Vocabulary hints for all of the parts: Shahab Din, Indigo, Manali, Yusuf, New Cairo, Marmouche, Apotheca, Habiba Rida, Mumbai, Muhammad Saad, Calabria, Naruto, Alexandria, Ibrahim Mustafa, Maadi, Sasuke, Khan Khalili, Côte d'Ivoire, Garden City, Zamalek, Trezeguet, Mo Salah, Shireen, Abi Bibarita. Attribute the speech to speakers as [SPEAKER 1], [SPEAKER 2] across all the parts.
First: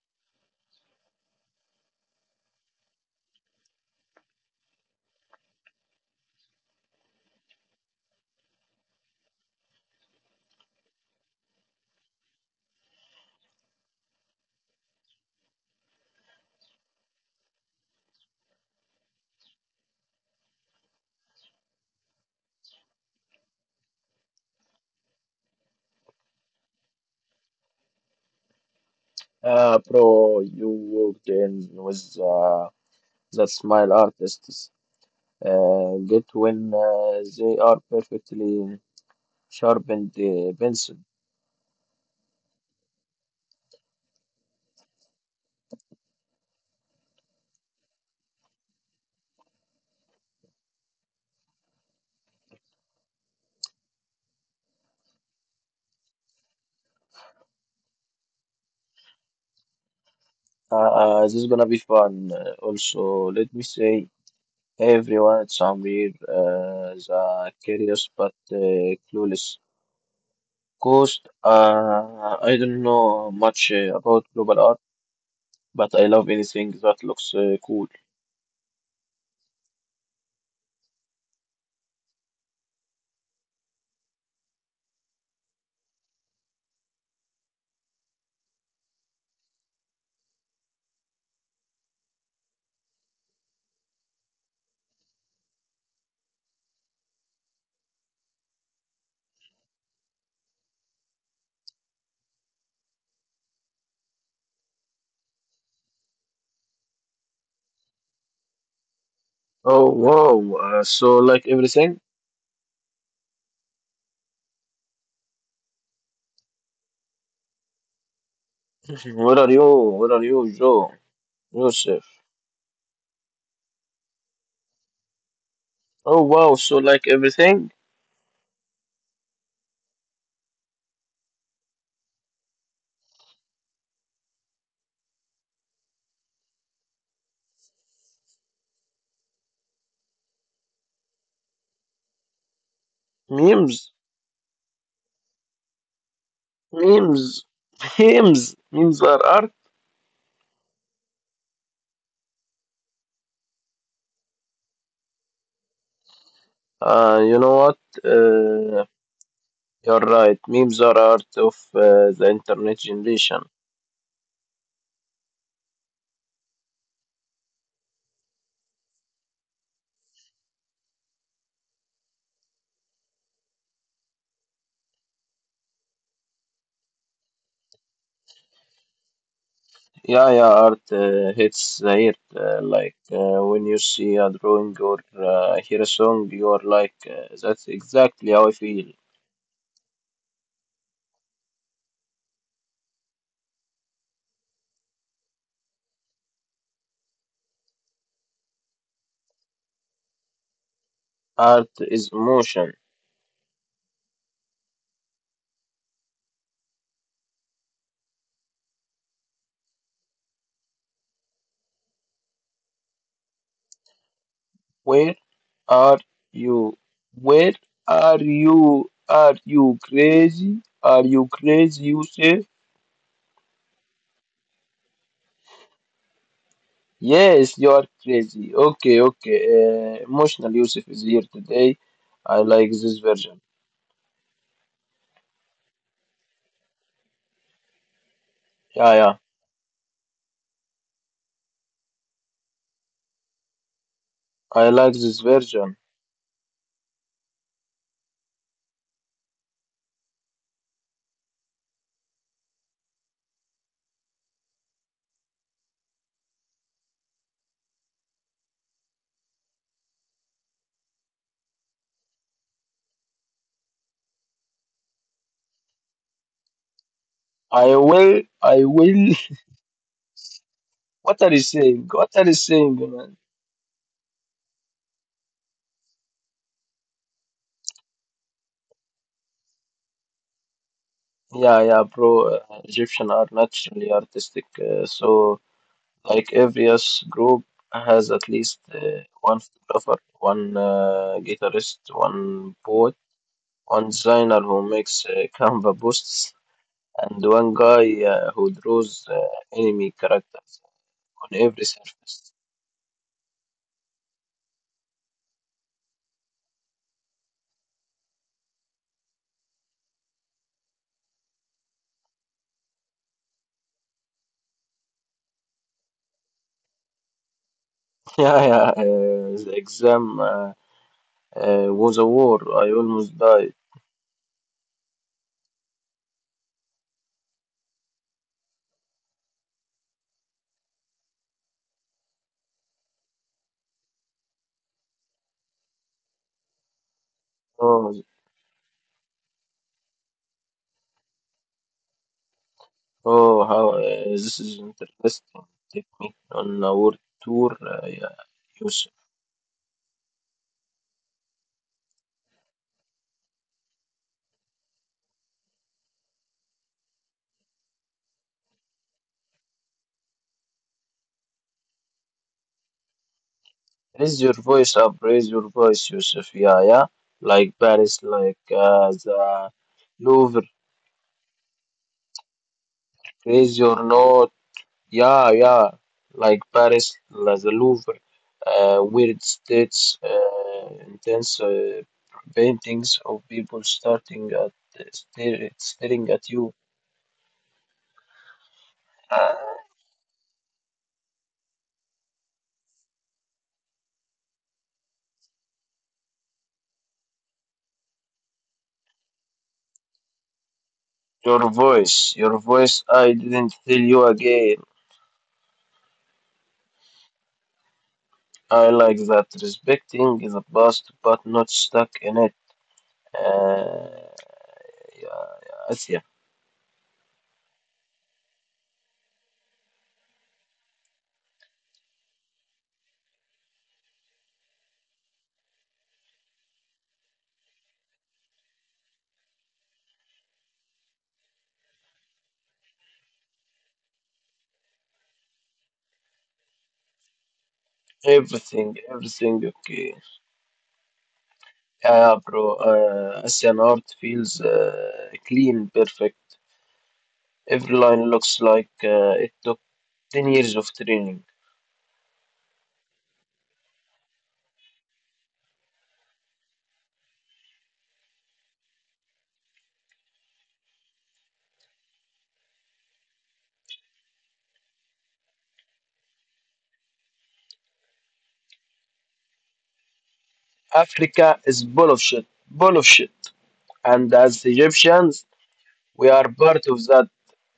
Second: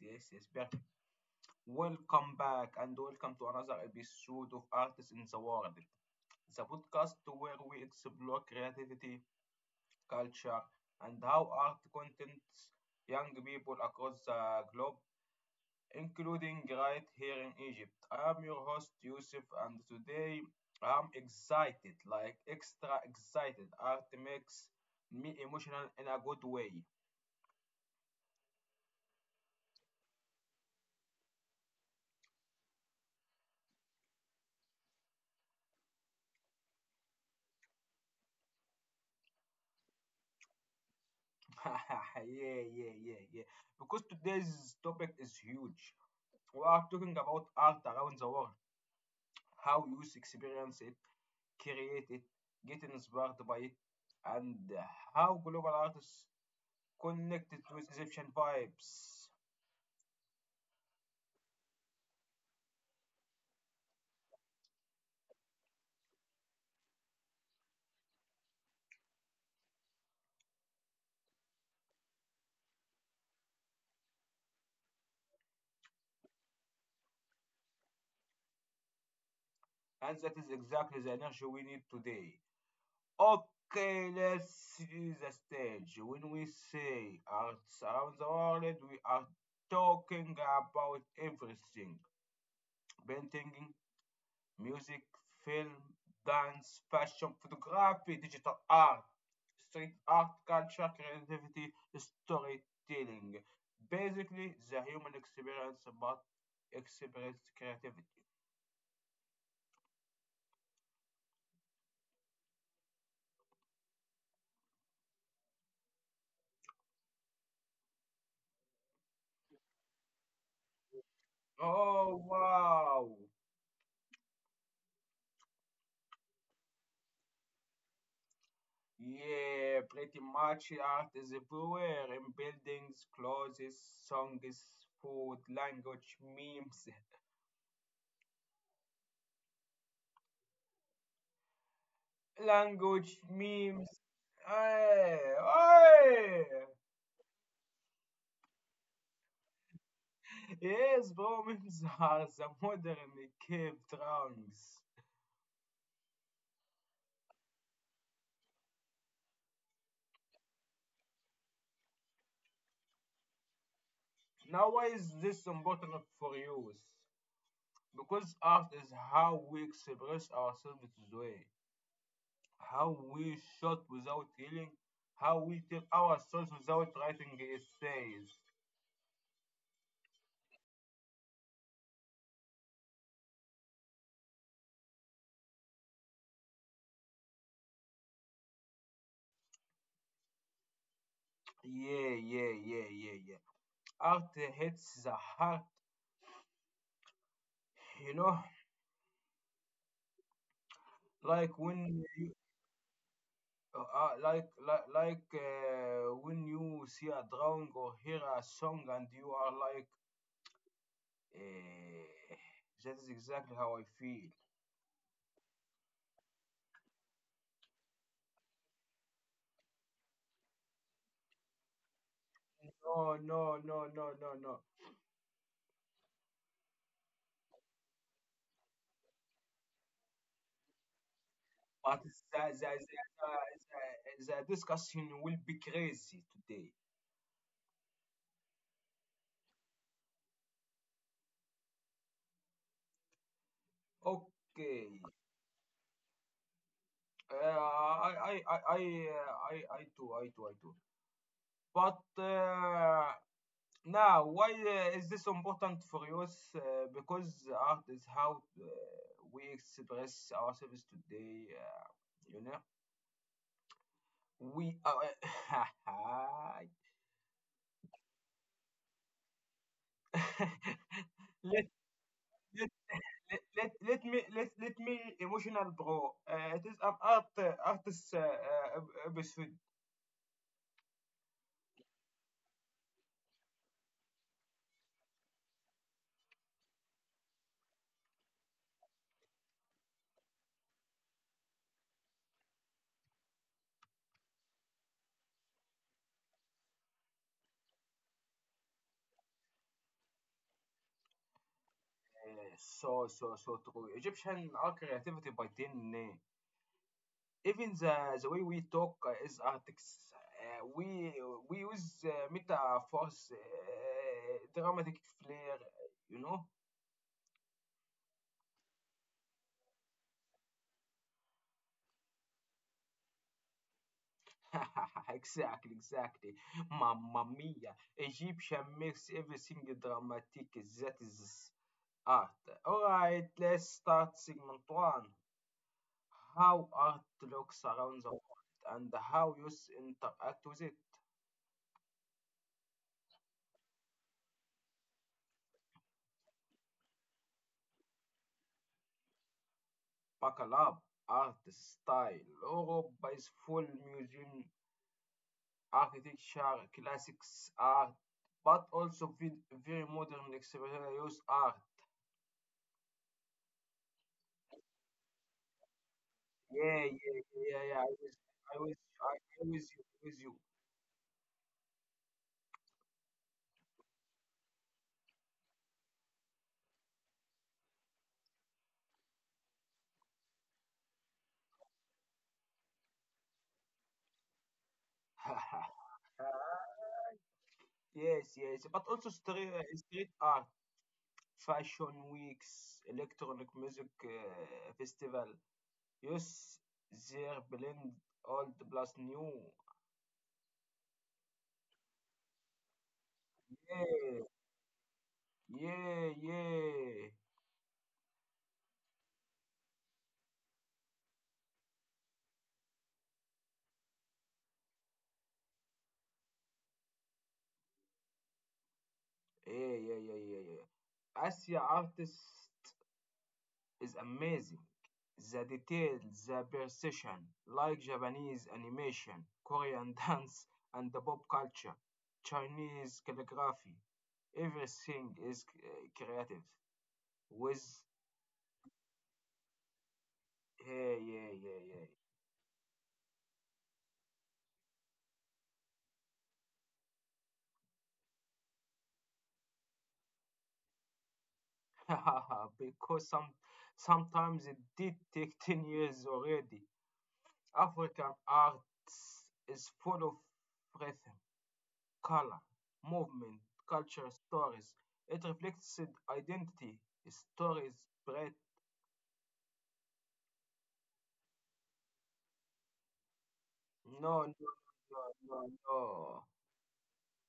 [SPEAKER 1] yes, yes. Perfect. Welcome back and welcome to another episode of Artists in the World, the podcast where we explore creativity, culture, and how art contents young people across the globe, including right here in Egypt. I am your host, Yusuf, and today I'm excited, like extra excited. Art makes me emotional in a good way.
[SPEAKER 2] Bro, you worked in with that smile artists. Get when they are perfectly sharpened pencil.
[SPEAKER 1] Yeah, yeah, yeah, yeah. Because today's topic is huge. We are talking about art around the world, how you experience it, create it, get inspired by it, and how global artists connected with Egyptian vibes.
[SPEAKER 2] This is gonna be fun. Also, let me say, everyone somewhere is curious but clueless. Cost, I don't know much about global art, but I love anything that looks cool.
[SPEAKER 1] And that is exactly the energy we need today. Okay, let's see the stage. When we say arts around the world, we are talking about everything painting, music, film, dance, fashion, photography, digital art, street art, culture, creativity, storytelling. Basically, the human experience, but experience creativity.
[SPEAKER 2] Oh, wow. Like everything? What are you, Joe? Joseph.
[SPEAKER 1] Oh, wow.
[SPEAKER 2] Oh wow, so like everything?
[SPEAKER 1] Yeah, pretty much art is everywhere in buildings, clothes, songs, food, language, memes, language,
[SPEAKER 2] Memes.
[SPEAKER 1] memes. Hey, hey.
[SPEAKER 2] Memes. Memes. Memes are art.
[SPEAKER 1] Yes, bombings are the modern cave drawings.
[SPEAKER 2] You know what? You're right. Memes are art of the internet generation.
[SPEAKER 1] Now, why is this important for youth? Because art is how we express ourselves today, how we shot without healing, how we tell our stories without writing essays.
[SPEAKER 2] Yeah, yeah, art hits the ear. Like when you see a drawing or hear a song, you are like, that's exactly how I feel.
[SPEAKER 1] Yeah, yeah, yeah, yeah, yeah. Art hits the heart, you know,
[SPEAKER 2] Art
[SPEAKER 1] like
[SPEAKER 2] is
[SPEAKER 1] when,
[SPEAKER 2] emotion.
[SPEAKER 1] like when you see a drawing or hear a song and you are like. Eh, that is exactly how I feel.
[SPEAKER 2] Where are you? Where are you? Are you crazy? Are you crazy, Yusuf?
[SPEAKER 1] No, no, no, no, no, no.
[SPEAKER 2] Yes, you are crazy. Okay, okay. Emotional Yusuf is here today.
[SPEAKER 1] But the,
[SPEAKER 2] I like
[SPEAKER 1] the,
[SPEAKER 2] this version.
[SPEAKER 1] the, the, the discussion will be crazy today.
[SPEAKER 2] Yeah, yeah. I like
[SPEAKER 1] Okay.
[SPEAKER 2] this version.
[SPEAKER 1] Uh, I, I, I, I, I do, I do. But now, why is this important for you? Because art is how we express ourselves today. You know, we are.
[SPEAKER 2] I will. I will. What are you saying?
[SPEAKER 1] let
[SPEAKER 2] What are you saying, man?
[SPEAKER 1] let let let let me emotional bro. It is an art artist episode.
[SPEAKER 2] Yeah, yeah, bro. Egyptian are naturally artistic, so like every yes group has at least one photographer, one guitarist, one poet, one designer who makes Canva posts, and one guy who draws enemy characters on every surface.
[SPEAKER 1] So true. Egyptian art creativity by 10. Even the way we talk is artics. We use metaphors, dramatic flair. You know.
[SPEAKER 2] Yeah, yeah. The exam was a war. I almost died.
[SPEAKER 1] Exactly, exactly. Mamma mia. Egyptian makes everything dramatic. That is art. Alright, let's start segment one. How art looks
[SPEAKER 2] Oh,
[SPEAKER 1] around the world and how youth interact with it.
[SPEAKER 2] oh, how this is interesting. Take me on a world tour. Yeah. You
[SPEAKER 1] Buckle up. Art style. Europe buys full museum architecture, classics art, but also very modern experimental use art.
[SPEAKER 2] raise your voice up, raise your voice, Yusuf. Yeah, yeah.
[SPEAKER 1] Yeah, yeah,
[SPEAKER 2] Like
[SPEAKER 1] yeah,
[SPEAKER 2] Paris,
[SPEAKER 1] yeah.
[SPEAKER 2] like
[SPEAKER 1] I was, I,
[SPEAKER 2] the
[SPEAKER 1] I was you, I
[SPEAKER 2] Louvre.
[SPEAKER 1] was you.
[SPEAKER 2] Raise your note. Yeah, yeah. Like Paris, like the Louvre. Weird states, intense paintings of people starting at staring at you.
[SPEAKER 1] Yes, yes, but
[SPEAKER 2] Uh,
[SPEAKER 1] also street art. Fashion Weeks, electronic music festival. Yes, there blend old plus new.
[SPEAKER 2] your voice, your voice. I didn't tell you
[SPEAKER 1] Yeah,
[SPEAKER 2] again.
[SPEAKER 1] yeah, yeah,
[SPEAKER 2] I like that. Respecting the past, but not stuck in it. Uh, yeah, Asya.
[SPEAKER 1] yeah, yeah, yeah, yeah, yeah. Asia artist is amazing. The detail, the precision, like Japanese animation, Korean dance, and the pop culture, Chinese calligraphy. Everything is creative. With
[SPEAKER 2] Everything, everything okay.
[SPEAKER 1] yeah, yeah, yeah, yeah,
[SPEAKER 2] Yeah, bro. Asian art feels clean, perfect. Every line looks like it took 10 years of training.
[SPEAKER 1] because sometimes it did take 10 years already. African arts is full of rhythm, color, movement, culture, stories. It reflects it identity, stories, breadth.
[SPEAKER 2] Africa is full of shit, full of shit. And as
[SPEAKER 1] No, no, no,
[SPEAKER 2] Egyptians,
[SPEAKER 1] no, no,
[SPEAKER 2] we are
[SPEAKER 1] no.
[SPEAKER 2] part of that.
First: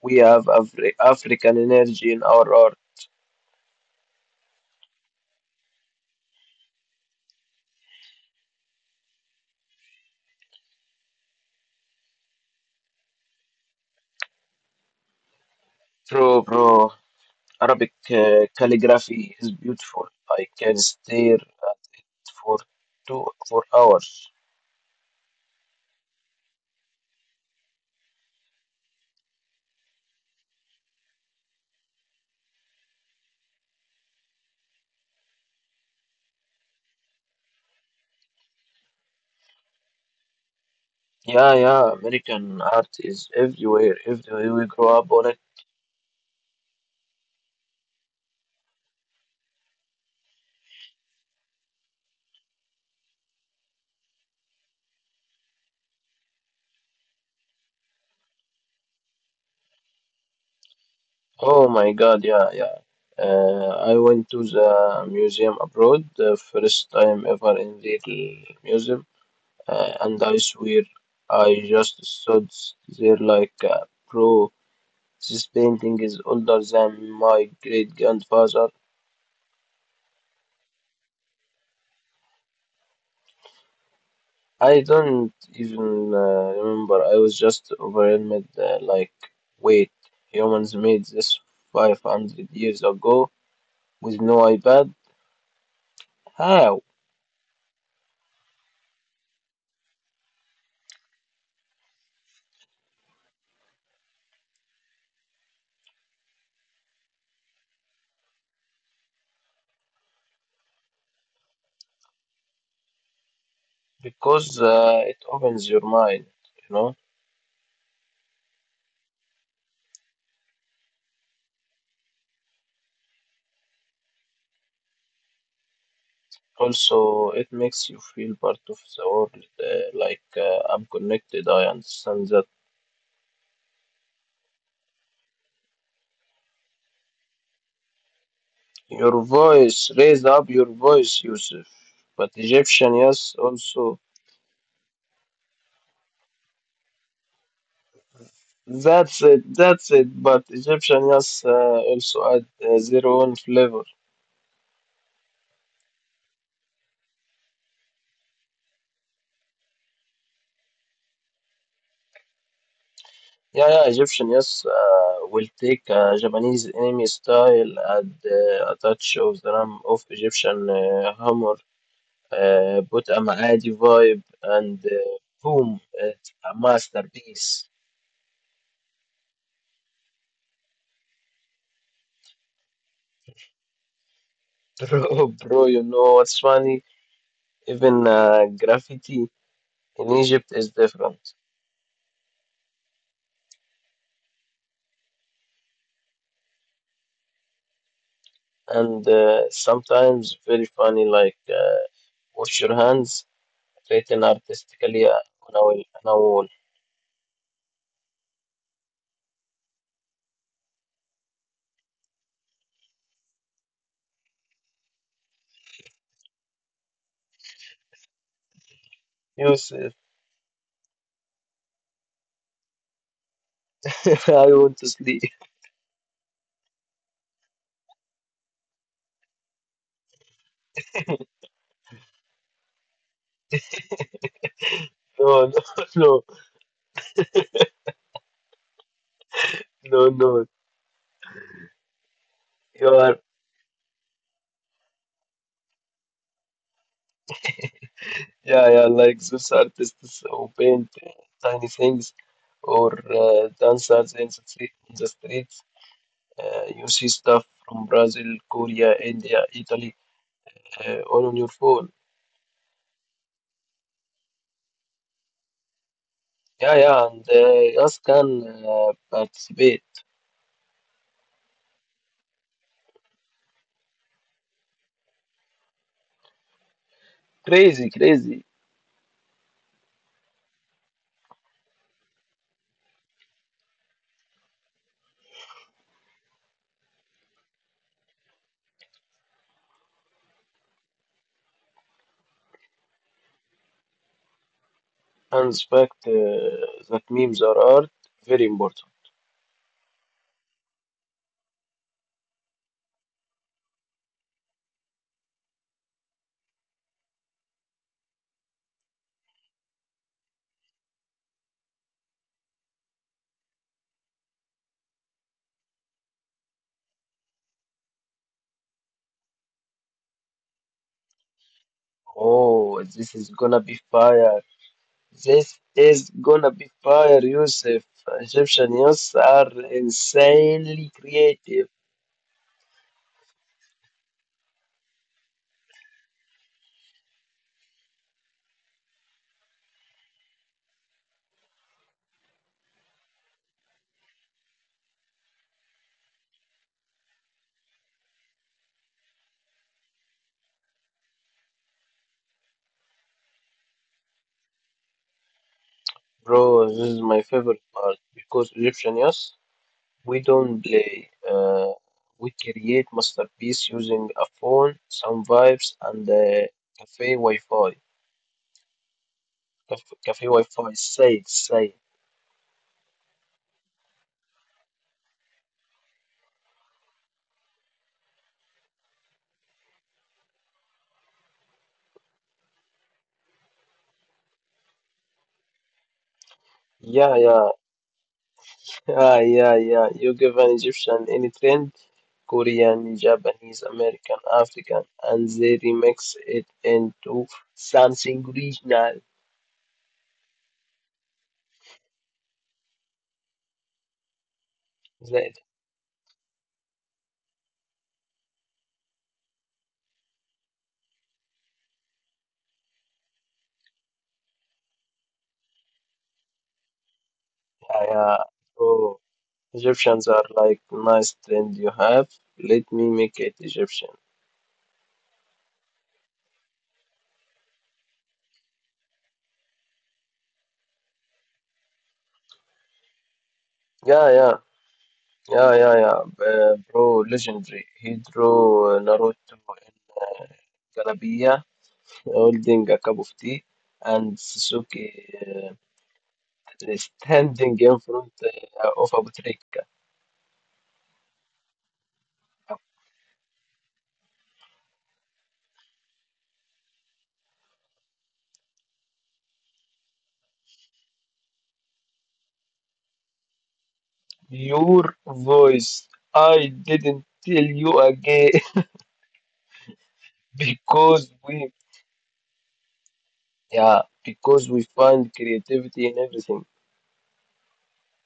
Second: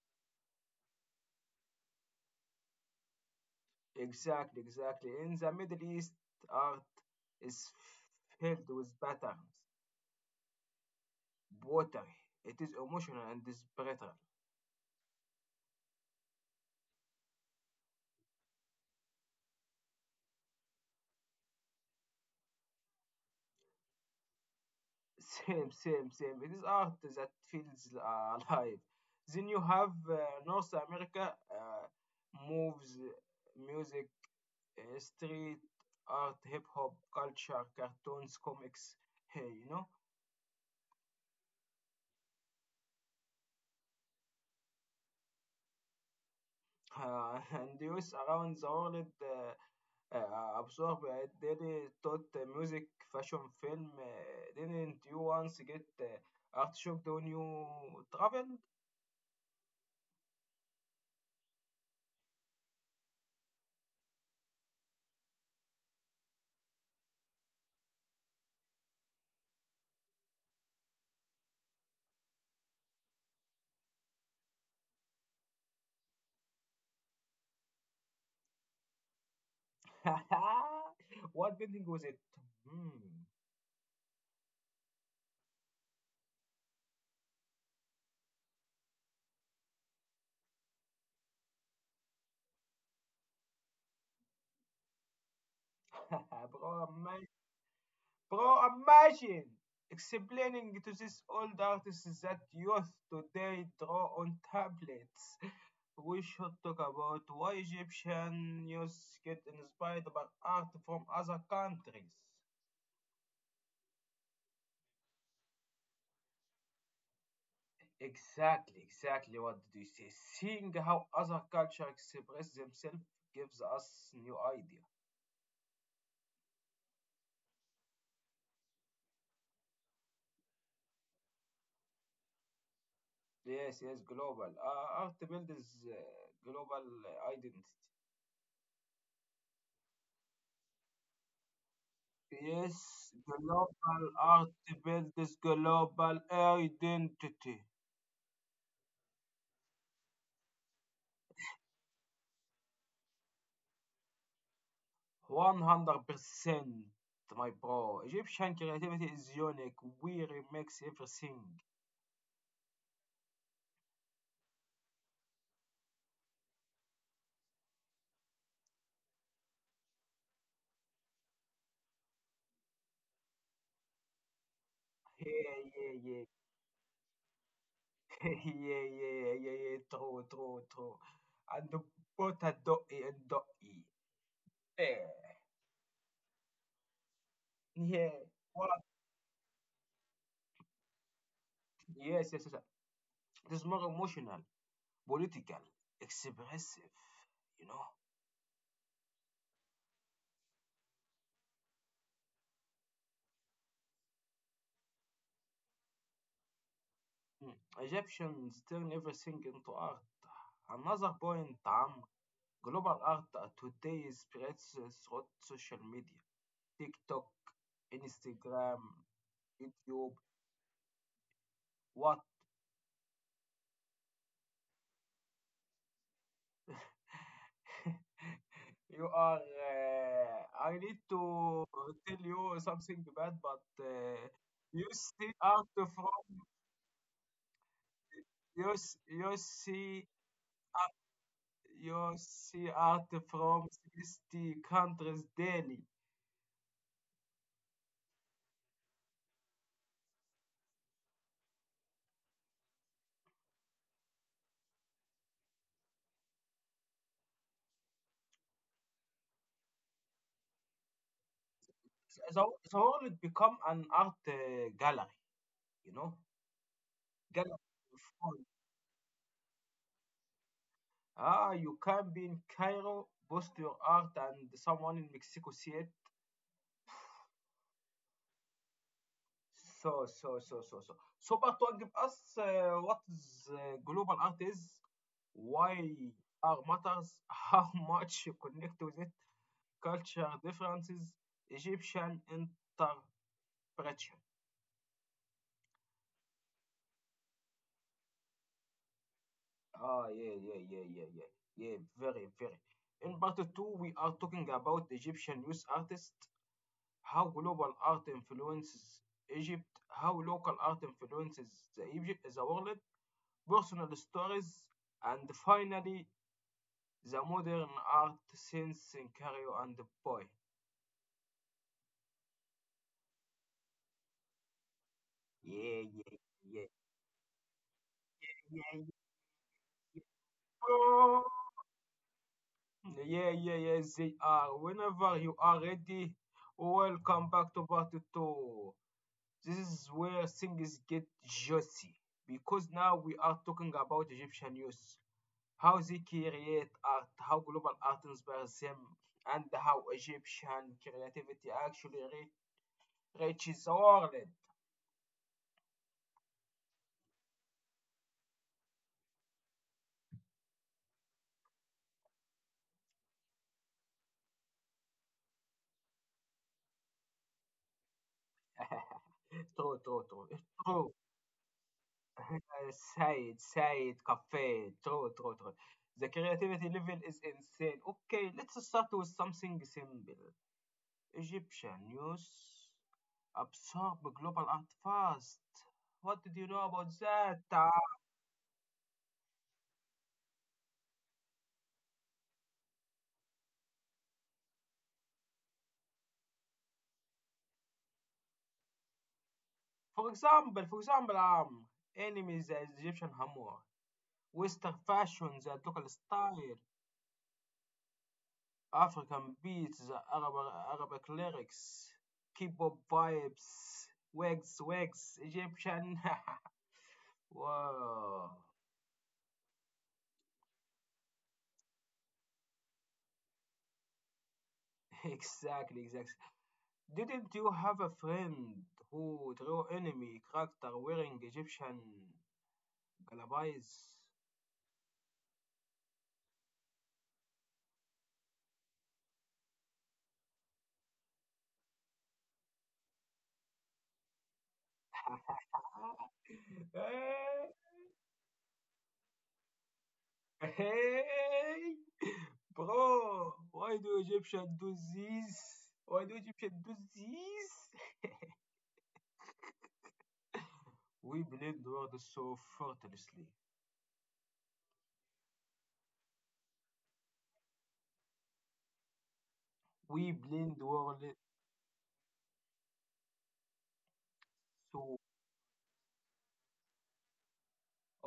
[SPEAKER 2] We have African energy in our art.
[SPEAKER 1] Exactly, exactly. In the Middle East, art is filled with patterns, watery. It is emotional and is
[SPEAKER 2] True, bro. Arabic calligraphy is beautiful. I can stare at it for two for hours.
[SPEAKER 1] same, same, same. It is art that feels alive. Then you have North America moves, music, street art, hip hop, culture, cartoons, comics. Hey, you know,
[SPEAKER 2] Yeah, yeah, American art is everywhere, everywhere we grow up on it.
[SPEAKER 1] and youth around the world absorb daily thought, music, fashion, film. Didn't you once get art shocked when you traveled?
[SPEAKER 2] Oh my God, yeah, yeah. I went to the museum abroad, the first time ever in the museum, and I swear I just stood there like, bro, this painting is older than my great grandfather.
[SPEAKER 1] What building was it? Hmm.
[SPEAKER 2] I don't even remember. I was just overwhelmed, like, wait humans made this 500 years ago with no iPad. How?
[SPEAKER 1] Bro, bro, imagine explaining to these old artists that youth today draw on tablets. We should talk about why Egyptian youth get inspired by art from other countries.
[SPEAKER 2] Because it opens your mind, you know.
[SPEAKER 1] Exactly, exactly, what did you say? Seeing how other culture express themselves gives us new idea.
[SPEAKER 2] Also, it makes you feel part of the world, like I'm connected. I understand that.
[SPEAKER 1] Yes, yes, global. Art builds uh, global identity.
[SPEAKER 2] Your voice, raise up your voice, Yusuf. But Egyptian,
[SPEAKER 1] Yes,
[SPEAKER 2] yes,
[SPEAKER 1] global
[SPEAKER 2] also.
[SPEAKER 1] art builds global identity.
[SPEAKER 2] That's it, that's it. But Egyptian, yes, also add 0 1 flavor.
[SPEAKER 1] 100%, my bro. Egyptian creativity is unique. We remix everything.
[SPEAKER 2] Yeah, yeah, Egyptian, yes, will take a Japanese anime style, add a touch of the ram of Egyptian humor, put a Maadi vibe, and
[SPEAKER 1] Yeah,
[SPEAKER 2] boom,
[SPEAKER 1] yeah, yeah.
[SPEAKER 2] it's a masterpiece.
[SPEAKER 1] Yeah, yeah, yeah, yeah, yeah. True, true, true. And the butter dotty and dotty.
[SPEAKER 2] Bro,
[SPEAKER 1] Yeah,
[SPEAKER 2] bro, you know what's funny?
[SPEAKER 1] yeah.
[SPEAKER 2] Even
[SPEAKER 1] What?
[SPEAKER 2] graffiti in Egypt is different,
[SPEAKER 1] Yes, yes, yes, yes. It is more emotional, political, expressive, you know.
[SPEAKER 2] and sometimes very funny, like wash your hands, written artistically on a wall. On a wall.
[SPEAKER 1] مم. Egyptians turn everything into art. Another point, Am, global art today spreads through social media. TikTok, Instagram,
[SPEAKER 2] Yusuf,
[SPEAKER 1] YouTube. What?
[SPEAKER 2] I want to sleep.
[SPEAKER 1] You are. I need to tell you something bad, but you see
[SPEAKER 2] No,
[SPEAKER 1] art from.
[SPEAKER 2] no,
[SPEAKER 1] You see.
[SPEAKER 2] no, no, no.
[SPEAKER 1] You see
[SPEAKER 2] You
[SPEAKER 1] art
[SPEAKER 2] are,
[SPEAKER 1] from 60 countries daily.
[SPEAKER 2] yeah, yeah, like those artists who paint tiny things or dancers in the street, in the streets. You see stuff from Brazil, Korea, India, Italy, all on your phone.
[SPEAKER 1] The, the whole it become an art gallery, you know,
[SPEAKER 2] Yeah, yeah, and
[SPEAKER 1] gallery. Of
[SPEAKER 2] us
[SPEAKER 1] fun.
[SPEAKER 2] can participate.
[SPEAKER 1] Ah, you can be in Cairo, post your art, and someone in Mexico see it.
[SPEAKER 2] Crazy, crazy.
[SPEAKER 1] So, so, so, so, so. So, but to give us what is global art is, why art matters, how much you connect with it, culture differences, Egyptian interpretation.
[SPEAKER 2] And the fact that memes are art, very important.
[SPEAKER 1] Ah, yeah, yeah, yeah, yeah, yeah, yeah, very, very. In part two, we are talking about Egyptian youth artists, how global art influences Egypt, how local art influences the Egypt, the world, personal stories, and finally the modern art since in Cairo and the boy.
[SPEAKER 2] Oh, this is gonna be fire. This
[SPEAKER 1] Yeah, yeah,
[SPEAKER 2] is gonna
[SPEAKER 1] yeah,
[SPEAKER 2] be fire, Yusuf.
[SPEAKER 1] yeah,
[SPEAKER 2] Egyptian youths are insanely
[SPEAKER 1] yeah.
[SPEAKER 2] creative,
[SPEAKER 1] Yeah, yeah, yeah, they are. Whenever you are ready, welcome back to part two. This is where things get juicy because now we are talking about Egyptian youth, how they create art, how global art inspires them, and how Egyptian creativity actually reaches the world.
[SPEAKER 2] bro. This is my favorite part because Egyptian youths, we don't play. We create masterpiece using a phone, some vibes, and cafe Wi-Fi.
[SPEAKER 1] True, true, true.
[SPEAKER 2] Cafe Wi-Fi.
[SPEAKER 1] True.
[SPEAKER 2] Say it, say it.
[SPEAKER 1] Said, Said Cafe. True, true, true. The creativity level is insane. Okay, let's start with something simple. Egyptian news absorb global art fast. What did you know about
[SPEAKER 2] Yeah,
[SPEAKER 1] that?
[SPEAKER 2] yeah.
[SPEAKER 1] Uh,
[SPEAKER 2] Yeah, yeah, yeah. You give an Egyptian any trend, Korean, Japanese, American, African, and they remix it into something regional.
[SPEAKER 1] for example, for example, um, enemies the Egyptian Hamur, Western fashion,
[SPEAKER 2] That,
[SPEAKER 1] the local style, African beats, the Arabic lyrics, K-pop vibes, wigs, Egyptian.
[SPEAKER 2] yeah,
[SPEAKER 1] Wow,
[SPEAKER 2] yeah. Bro, Egyptians are like nice trend you have. Let me make it Egyptian.
[SPEAKER 1] exactly, exactly. Didn't you have a friend who drew enemy character wearing Egyptian Galabayz.
[SPEAKER 2] Yeah, yeah, yeah, yeah, yeah. Bro, legendary. He drew Naruto in Calabria, holding a cup of tea, and Sasuke standing in front of Apotheca.
[SPEAKER 1] Hey, hey, bro, why do Egyptian do this? Why do Egyptian do this? We blame the world so effortlessly.
[SPEAKER 2] Your voice. I didn't tell you again.
[SPEAKER 1] We blame the world
[SPEAKER 2] because we, yeah, because we
[SPEAKER 1] so.
[SPEAKER 2] find creativity in everything.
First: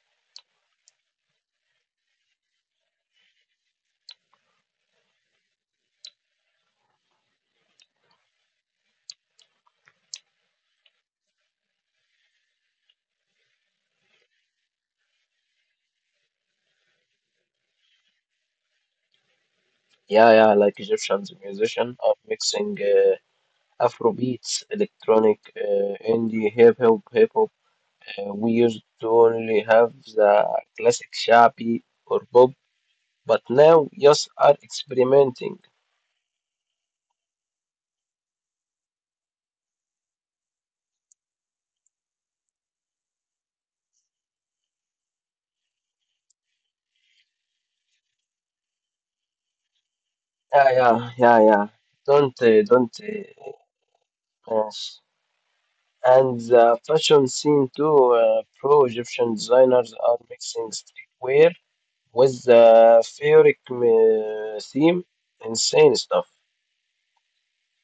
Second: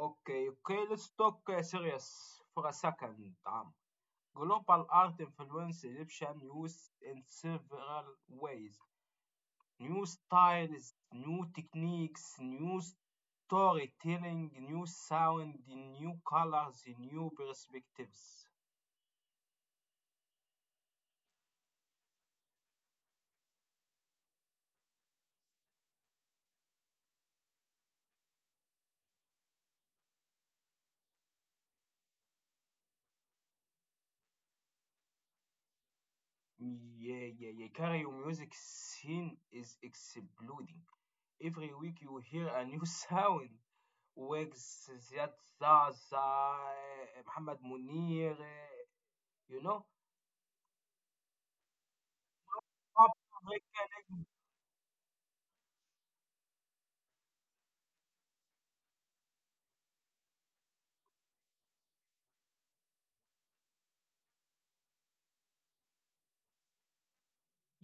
[SPEAKER 1] Okay, let's talk serious for a second. Global art influence Egyptian youth in several ways. New styles, new techniques, new storytelling, new sound, new colors, new perspectives.
[SPEAKER 2] Yeah, yeah, like Egyptians musicians are mixing Afro beats, electronic, indie, hip hop, hip hop. We used to only have the classic shabby or pop, but now just are experimenting.
[SPEAKER 1] Yeah, yeah, yeah. Cario music scene is exploding. Every week you hear a new sound. Wigs, Ziad Zaza, eh, Mohammed Munir, eh, you know?
[SPEAKER 2] Yeah, yeah, yeah, yeah. Don't, don't.
[SPEAKER 1] Pop, Rick and-
[SPEAKER 2] Yes. And the fashion scene too. Pro Egyptian designers are mixing streetwear with the fairy theme. Insane stuff.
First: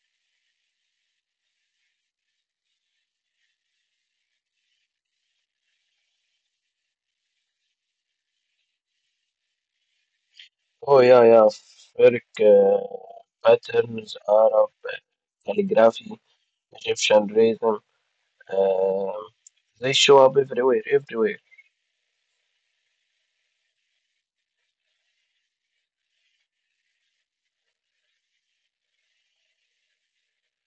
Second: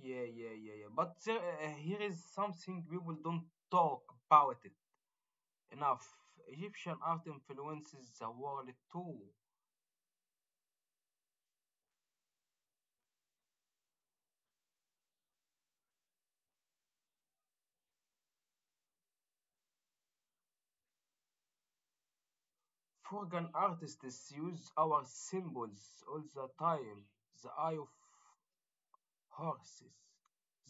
[SPEAKER 1] yeah, yeah, yeah, yeah. But here is something people don't talk about it. Enough, Egyptian art influences the world too.
[SPEAKER 2] Oh yeah, yeah. Fairy patterns, Arab calligraphy, Egyptian rhythm. Um they show up everywhere, everywhere.
[SPEAKER 1] Foreign artists use our symbols all the time. The eye of horses,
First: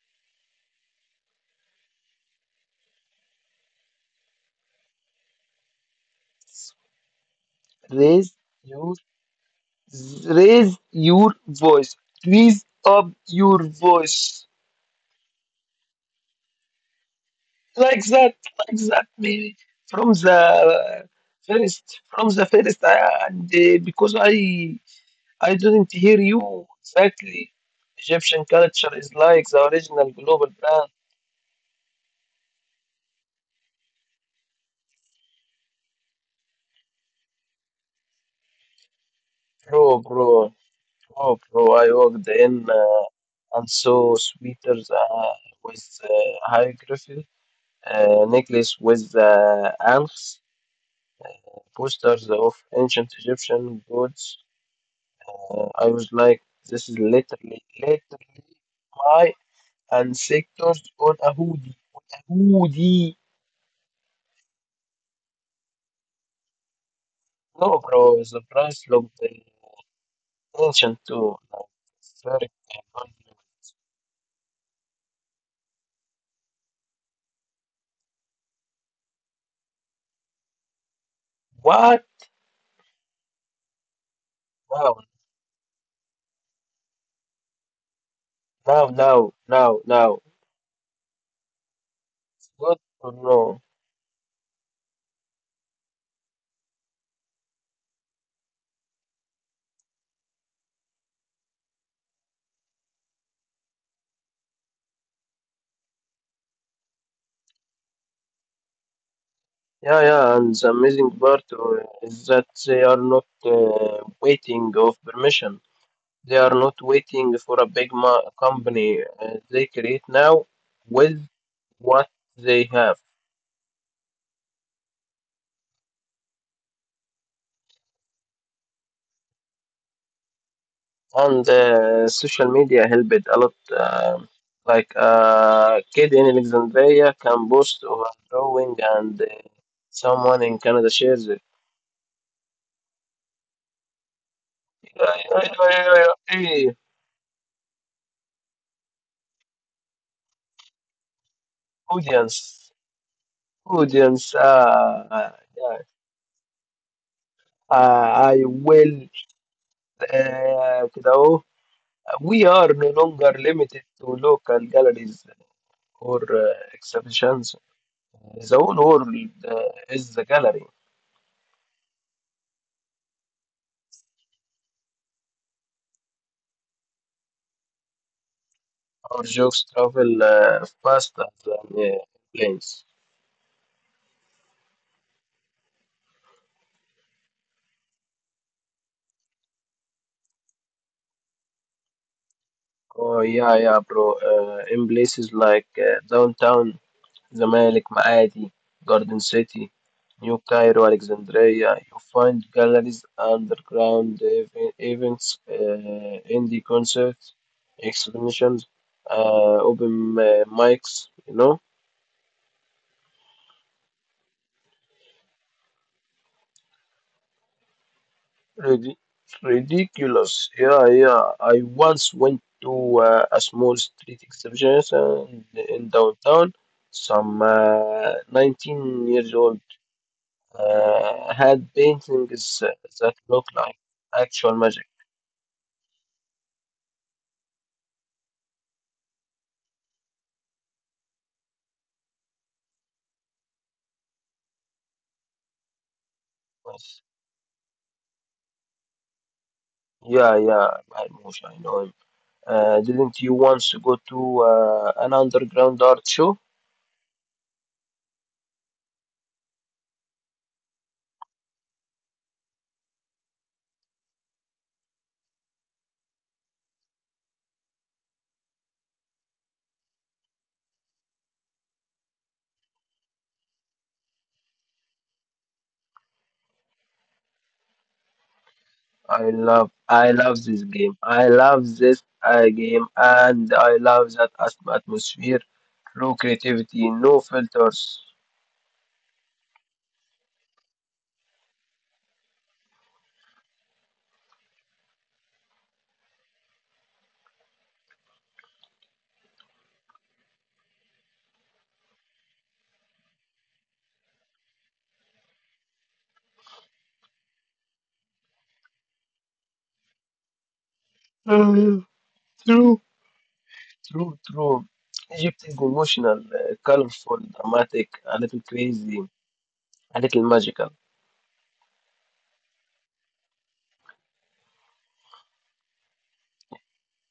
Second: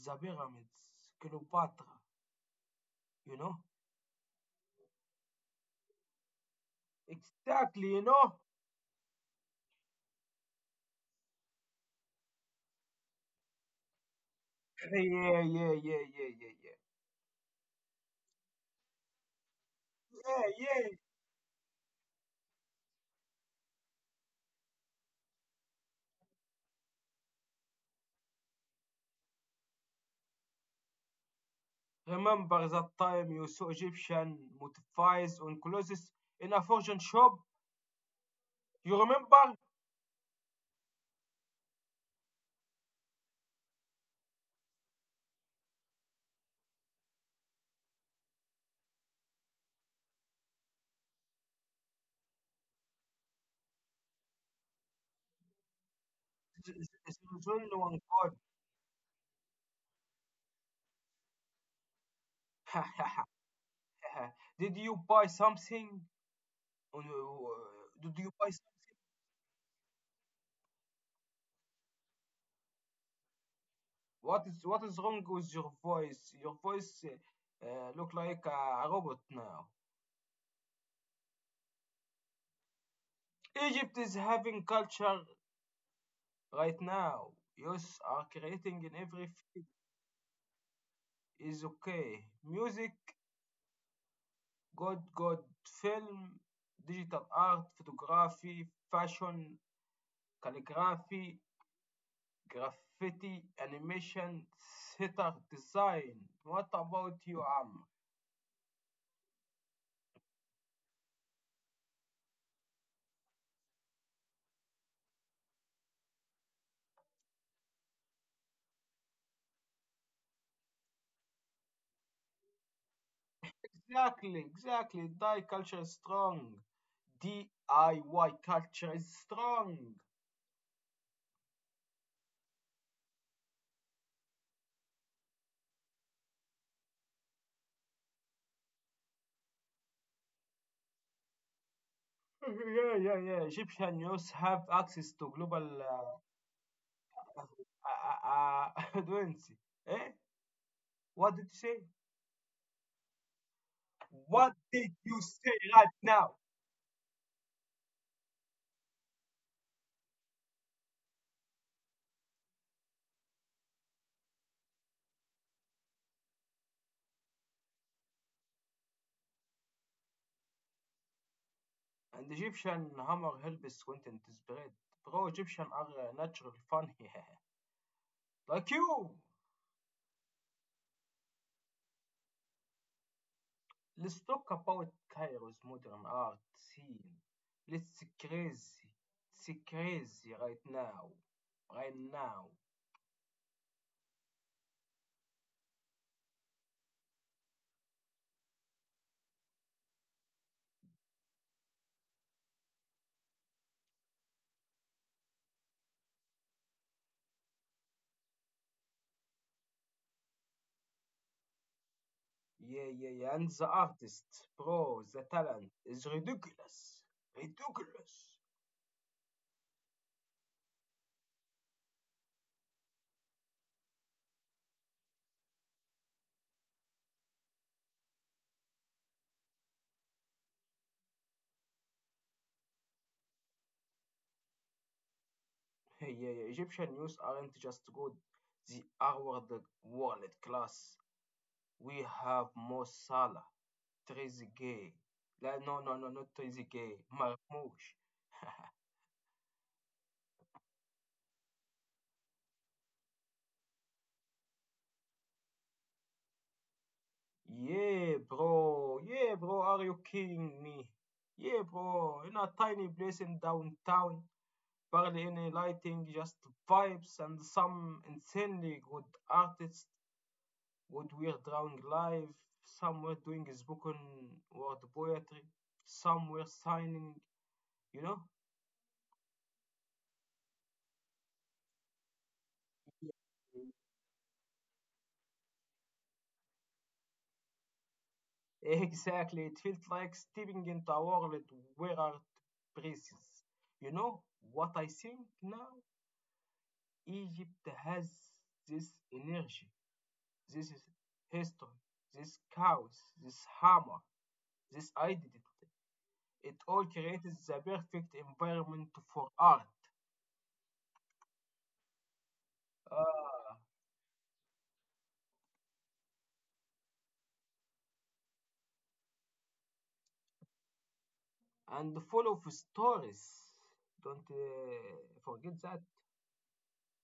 [SPEAKER 1] the pyramids, Cleopatra, you know? Exactly, you
[SPEAKER 2] Raise
[SPEAKER 1] know?
[SPEAKER 2] you Raise your voice, raise up your voice,
[SPEAKER 1] Yeah, yeah, yeah, yeah, yeah, yeah.
[SPEAKER 2] like that, like that, maybe from
[SPEAKER 1] Yeah, yeah.
[SPEAKER 2] the from the first, and because I didn't hear you exactly. Egyptian culture is like the original global brand,
[SPEAKER 1] Remember that time you saw Egyptian motifs on clothes in a fashion shop? You remember?
[SPEAKER 2] bro, bro, bro, bro. I walked in and saw sweaters with hieroglyphy, necklace with elves posters of ancient Egyptian gods. I was like, this is
[SPEAKER 1] There's
[SPEAKER 2] literally,
[SPEAKER 1] only one
[SPEAKER 2] literally my ancestors on a hoodie. On a
[SPEAKER 1] God.
[SPEAKER 2] hoodie.
[SPEAKER 1] Uh, did you buy something? Uh,
[SPEAKER 2] No,
[SPEAKER 1] Did
[SPEAKER 2] bro,
[SPEAKER 1] you
[SPEAKER 2] the
[SPEAKER 1] buy? Some-
[SPEAKER 2] price looked ancient too. Like, it's very expensive.
[SPEAKER 1] What is wrong with your voice? Your voice look like a robot now.
[SPEAKER 2] What?
[SPEAKER 1] Egypt is having
[SPEAKER 2] Now,
[SPEAKER 1] culture right now. Youth are creating
[SPEAKER 2] now,
[SPEAKER 1] in every
[SPEAKER 2] now,
[SPEAKER 1] field.
[SPEAKER 2] now, now.
[SPEAKER 1] Is okay.
[SPEAKER 2] It's good
[SPEAKER 1] Music,
[SPEAKER 2] to know.
[SPEAKER 1] good, good. Film, digital art, photography, fashion, calligraphy, graffiti, animation, theater, design. What about you, Am?
[SPEAKER 2] Yeah, yeah, and the amazing part is that they are not waiting of permission. They are not waiting for a big company. They create now with what they have,
[SPEAKER 1] Exactly, exactly. Thai culture is strong. DIY culture is strong.
[SPEAKER 2] and social media helped a lot. Um like a kid in Alexandria can boast of a drawing, and someone in Canada shares it.
[SPEAKER 1] Yeah, yeah, yeah. Egyptian youth have access to
[SPEAKER 2] Yeah,
[SPEAKER 1] global
[SPEAKER 2] yeah, yeah, yeah,
[SPEAKER 1] uh,
[SPEAKER 2] yeah, yeah. Hey,
[SPEAKER 1] uh, uh, fluency. Eh? What did you say?
[SPEAKER 2] audience, audience.
[SPEAKER 1] What did you say
[SPEAKER 2] Yeah.
[SPEAKER 1] right now?
[SPEAKER 2] Uh, I will. كده أهو. We are no longer limited to local galleries or exhibitions. The whole world uh, is the gallery.
[SPEAKER 1] And Egyptian humor helps content is spread. Bro, Egyptian are naturally funny. Like you.
[SPEAKER 2] Our jokes travel faster than planes.
[SPEAKER 1] Let's talk about Cairo's modern art scene. Let's crazy. It's crazy right now. Right now.
[SPEAKER 2] Oh yeah, yeah, bro. In places like downtown Zamalek, Maadi, Garden City, New Cairo, Alexandria, you find galleries, underground events, indie concerts, exhibitions, open mics. You know.
[SPEAKER 1] Yeah, yeah, yeah. And the artist, bro, the talent is ridiculous. Ridiculous.
[SPEAKER 2] Ridi- Ridiculous. Yeah, yeah. I once went to a small street exhibition in downtown. Some 19 years old had paintings that look like actual magic.
[SPEAKER 1] Yeah, yeah. Egyptian news aren't just good. They are world class. We have Mo Salah, Trezeguet. No, no, no, not Trezeguet.
[SPEAKER 2] Yes.
[SPEAKER 1] Marmouche.
[SPEAKER 2] Yeah, yeah, Mahmoud, I know him. Didn't you once go to an underground art show?
[SPEAKER 1] Yeah, bro. Yeah, bro. Are you kidding me? Yeah, bro. In a tiny place in downtown, barely any lighting, just vibes and some insanely good artists, good weird drawing live, somewhere doing spoken word poetry, somewhere signing, you know?
[SPEAKER 2] I love this game. I love this game and I love that atmosphere. True creativity, no filters.
[SPEAKER 1] Exactly. It felt like stepping into a world where art breathes. You know what I think now? Egypt has this energy, this is history, this chaos, this hammer, this identity. It all creates the perfect environment for art.
[SPEAKER 2] Uh, True,
[SPEAKER 1] Ah,
[SPEAKER 2] true, true. Egypt is emotional, colorful, dramatic, a little crazy, a little magical.
[SPEAKER 1] and full of stories. Don't forget that.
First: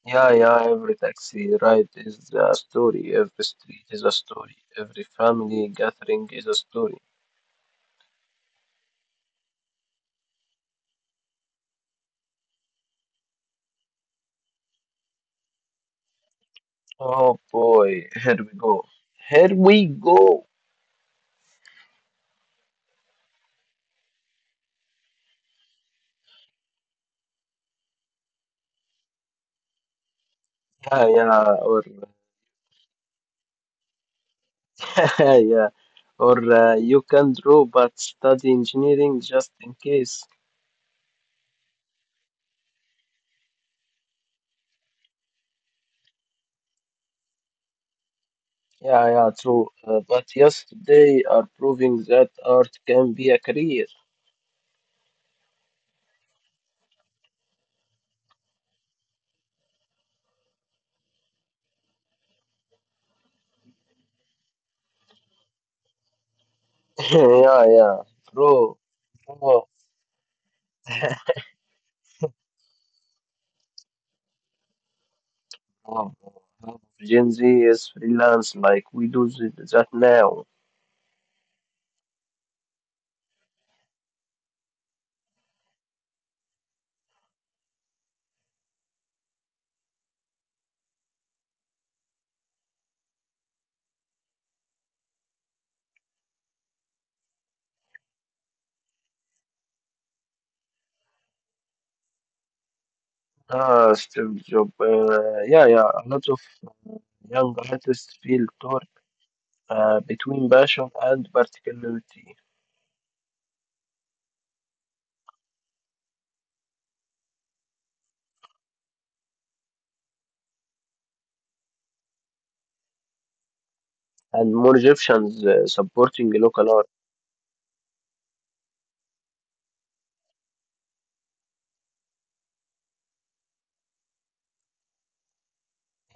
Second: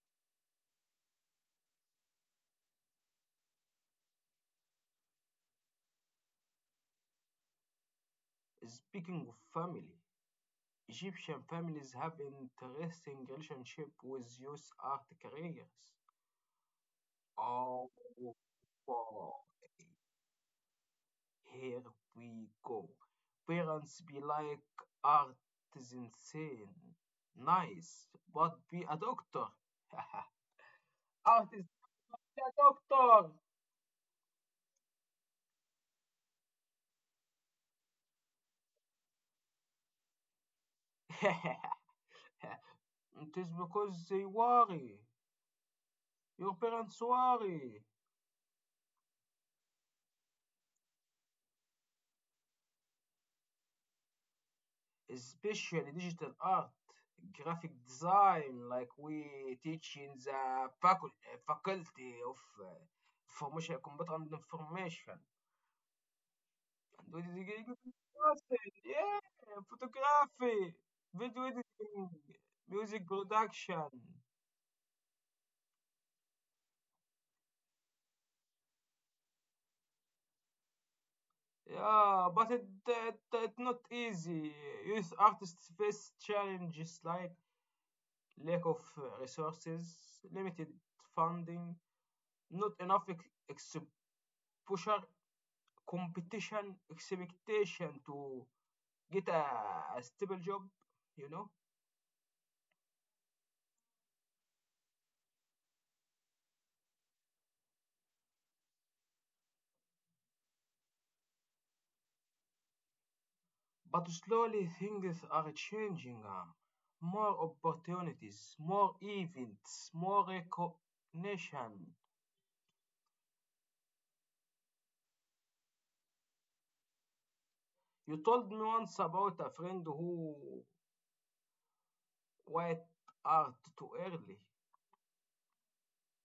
[SPEAKER 2] Yeah, yeah, every taxi ride is a story, every street is a story, every family gathering is a story.
[SPEAKER 1] Speaking of family, Egyptian families have interesting relationship with youth art careers.
[SPEAKER 2] Oh
[SPEAKER 1] Oh,
[SPEAKER 2] boy, here we go.
[SPEAKER 1] wow.
[SPEAKER 2] Here we go.
[SPEAKER 1] Here we go. Parents be like art is insane. Nice, but be a doctor.
[SPEAKER 2] Yeah,
[SPEAKER 1] Art
[SPEAKER 2] yeah,
[SPEAKER 1] is
[SPEAKER 2] our
[SPEAKER 1] a doctor.
[SPEAKER 2] yeah, or you can draw but study engineering just in case.
[SPEAKER 1] It is because they worry. Your parents worry.
[SPEAKER 2] Yeah, yeah, true. But yes, they are proving that art can be a career.
[SPEAKER 1] Especially digital art, graphic design, like we teach in the faculty of uh, information, computer and information.
[SPEAKER 2] Yeah,
[SPEAKER 1] Dove ti
[SPEAKER 2] yeah, bro.
[SPEAKER 1] yeah,
[SPEAKER 2] Bro.
[SPEAKER 1] photography, video editing, music production.
[SPEAKER 2] Wow, wow. Gen Z is freelance, like we do that now.
[SPEAKER 1] Yeah, but it's not easy. Youth artists face challenges like lack of resources, limited funding, not enough exposure, competition, expectation to get a stable job, you know?
[SPEAKER 2] Ah, Steve Job. Yeah, yeah. A lot of uh, young artists feel torn between passion and particularity.
[SPEAKER 1] But slowly things are changing. More opportunities, more events, more recognition.
[SPEAKER 2] And more Egyptians supporting local art.
[SPEAKER 1] You told me once about a friend who quit art too early.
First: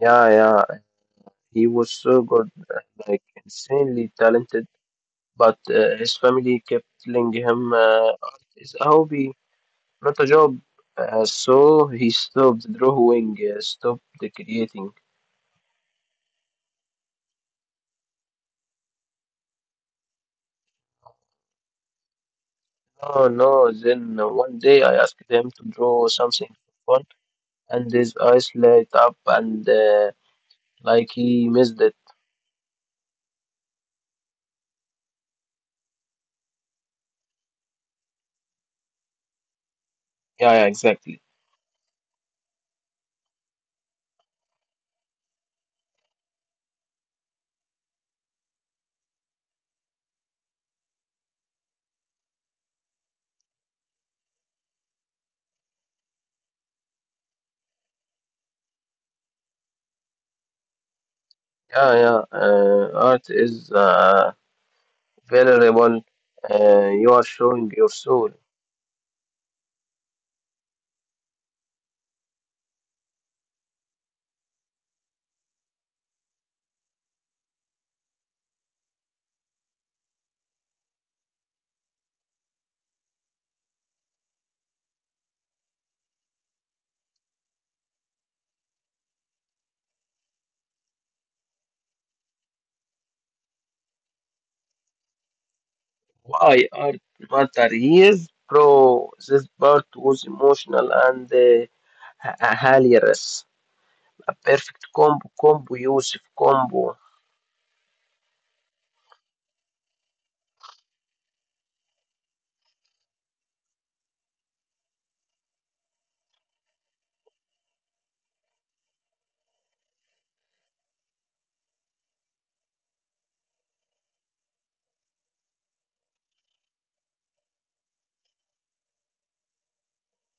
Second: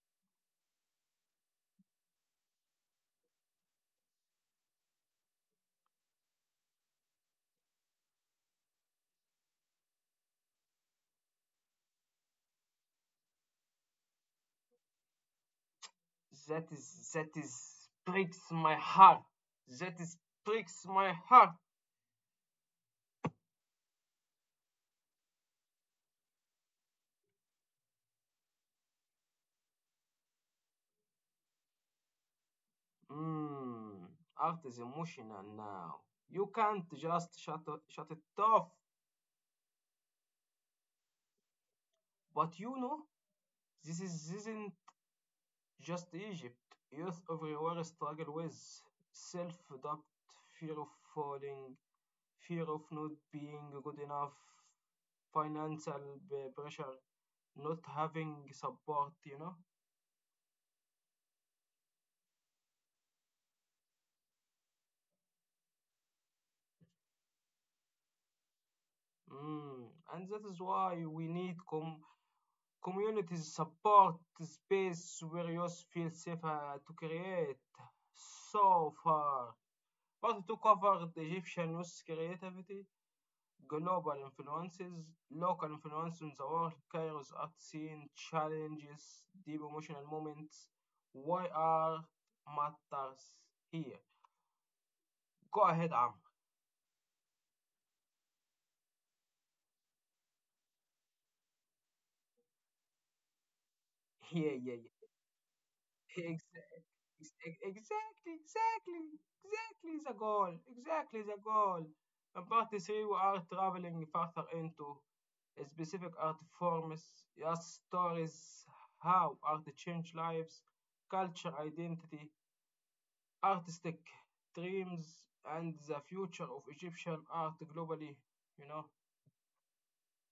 [SPEAKER 2] Yeah, yeah, he was so good, uh, like insanely talented. But his family kept telling him art is a hobby, not a job. So he stopped drawing, stopped creating.
[SPEAKER 1] That is breaks my heart. That is breaks my heart.
[SPEAKER 2] No, no. Then one day I asked him to draw something for fun, and his eyes light up, and like he missed it.
[SPEAKER 1] Mm, Art is emotional now. You can't just shut it off.
[SPEAKER 2] Yeah, yeah, exactly.
[SPEAKER 1] But you know, this is isn't just Egypt, youth everywhere struggle with self-doubt, fear of falling, fear of not being good enough, financial pressure, not having support, you know?
[SPEAKER 2] Yeah, yeah. Art is vulnerable, you are showing your soul.
[SPEAKER 1] Mm. And that is why we need communities support space where youth feel safer to create. So far. But to cover the Egyptian youth creativity, global influences, local influences, on the workers at scene, challenges, deep emotional moments. Why are matters here? Go ahead, Amr.
[SPEAKER 2] Why art matter? Yes, bro. This part was emotional and h- hilarious. A
[SPEAKER 1] Yeah,
[SPEAKER 2] perfect
[SPEAKER 1] yeah,
[SPEAKER 2] combo, combo, Yusuf,
[SPEAKER 1] yeah.
[SPEAKER 2] combo.
[SPEAKER 1] Exactly, exactly, exactly the goal, exactly the goal. In part three, we are traveling further into specific art forms, yes, stories, how art change lives, culture, identity, artistic dreams and the future of Egyptian art globally, you know.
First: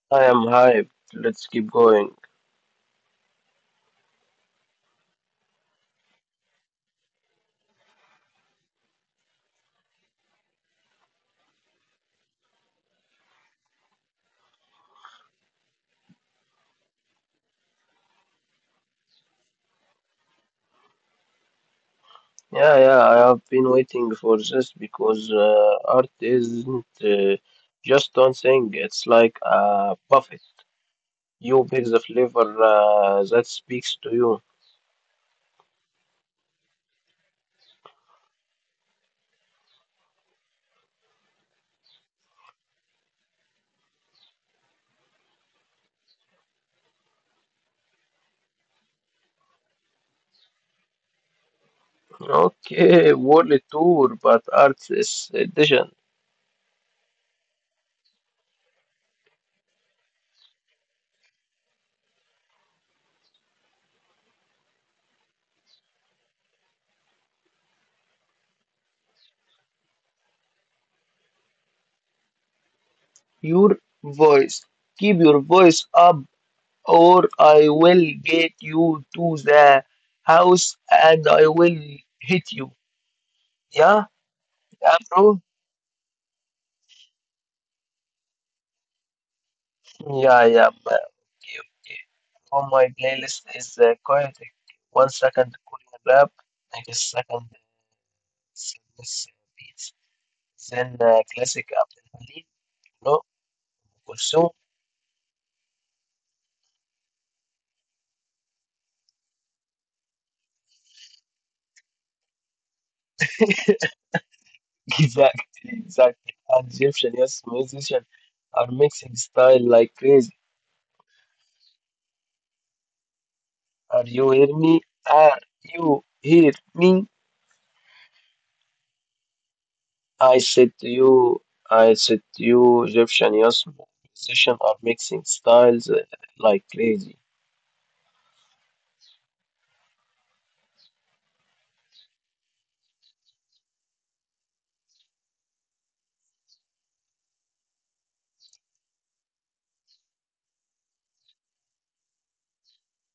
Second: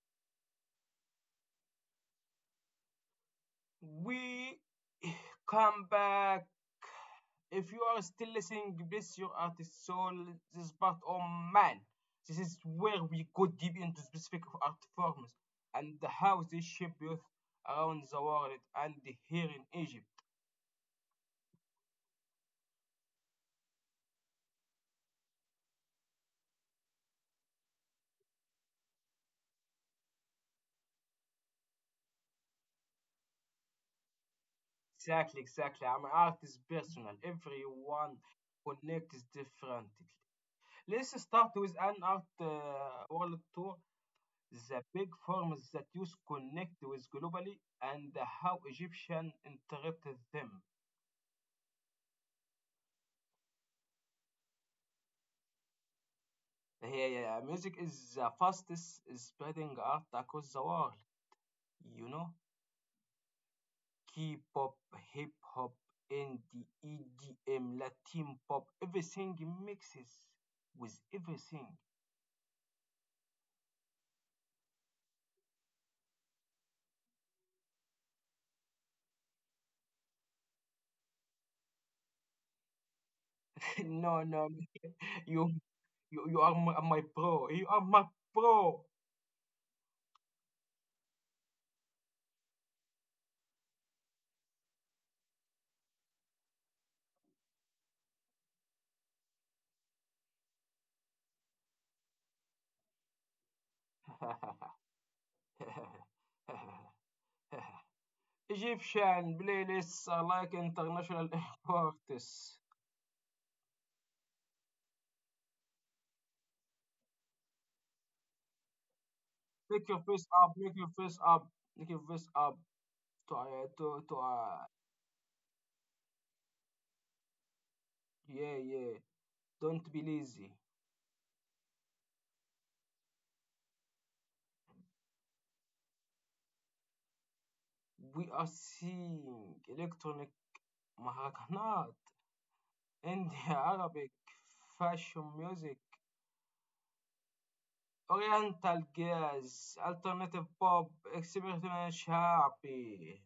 [SPEAKER 2] I am hyped. Let's keep going.
[SPEAKER 1] We come back. If you are still listening, bless your artist soul. This is part, oh man, this is where we go deep into specific art forms and how they shape youth around the world and here in Egypt.
[SPEAKER 2] Yeah, yeah. I have been waiting for this because art isn't just one thing. It's like a buffet. You pick the flavor that speaks to you.
[SPEAKER 1] Exactly, exactly. I'm an artist personal. Everyone connects differently. Let's start with an art world tour, the big forms that use connect with globally and how Egyptian interpreted them.
[SPEAKER 2] Okay, world tour, but artist edition.
[SPEAKER 1] Yeah. Music is the fastest spreading art across the world. You know, K-pop, hip hop, indie, EDM, Latin pop, everything mixes with everything.
[SPEAKER 2] Your voice. Keep your voice up, or I will get you to the house and I will hit you. Yeah,
[SPEAKER 1] No, no,
[SPEAKER 2] yeah, bro.
[SPEAKER 1] you, you are my pro. You are my pro.
[SPEAKER 2] Yeah, yeah. ma- Okay, okay. On my playlist is chaotic. One second Korean rap, next second sadness beats, then classic Abdul Hamid, no, Kulsum.
[SPEAKER 1] Egyptian playlists are like international imports.
[SPEAKER 2] Exactly, exactly. And Egyptian, yes, musician are mixing style
[SPEAKER 1] Make
[SPEAKER 2] like
[SPEAKER 1] your face
[SPEAKER 2] crazy.
[SPEAKER 1] up, make your face up, make your face up to uh, to
[SPEAKER 2] Are
[SPEAKER 1] to
[SPEAKER 2] you hear
[SPEAKER 1] uh,
[SPEAKER 2] me? Are you hear me?
[SPEAKER 1] yeah yeah. Don't be
[SPEAKER 2] I
[SPEAKER 1] lazy.
[SPEAKER 2] said to you, I said to you, Egyptian, yes, musician are mixing styles like crazy.
[SPEAKER 1] We are seeing electronic maracanat, India Arabic, fashion music, Oriental jazz, alternative pop, experimental sharpie.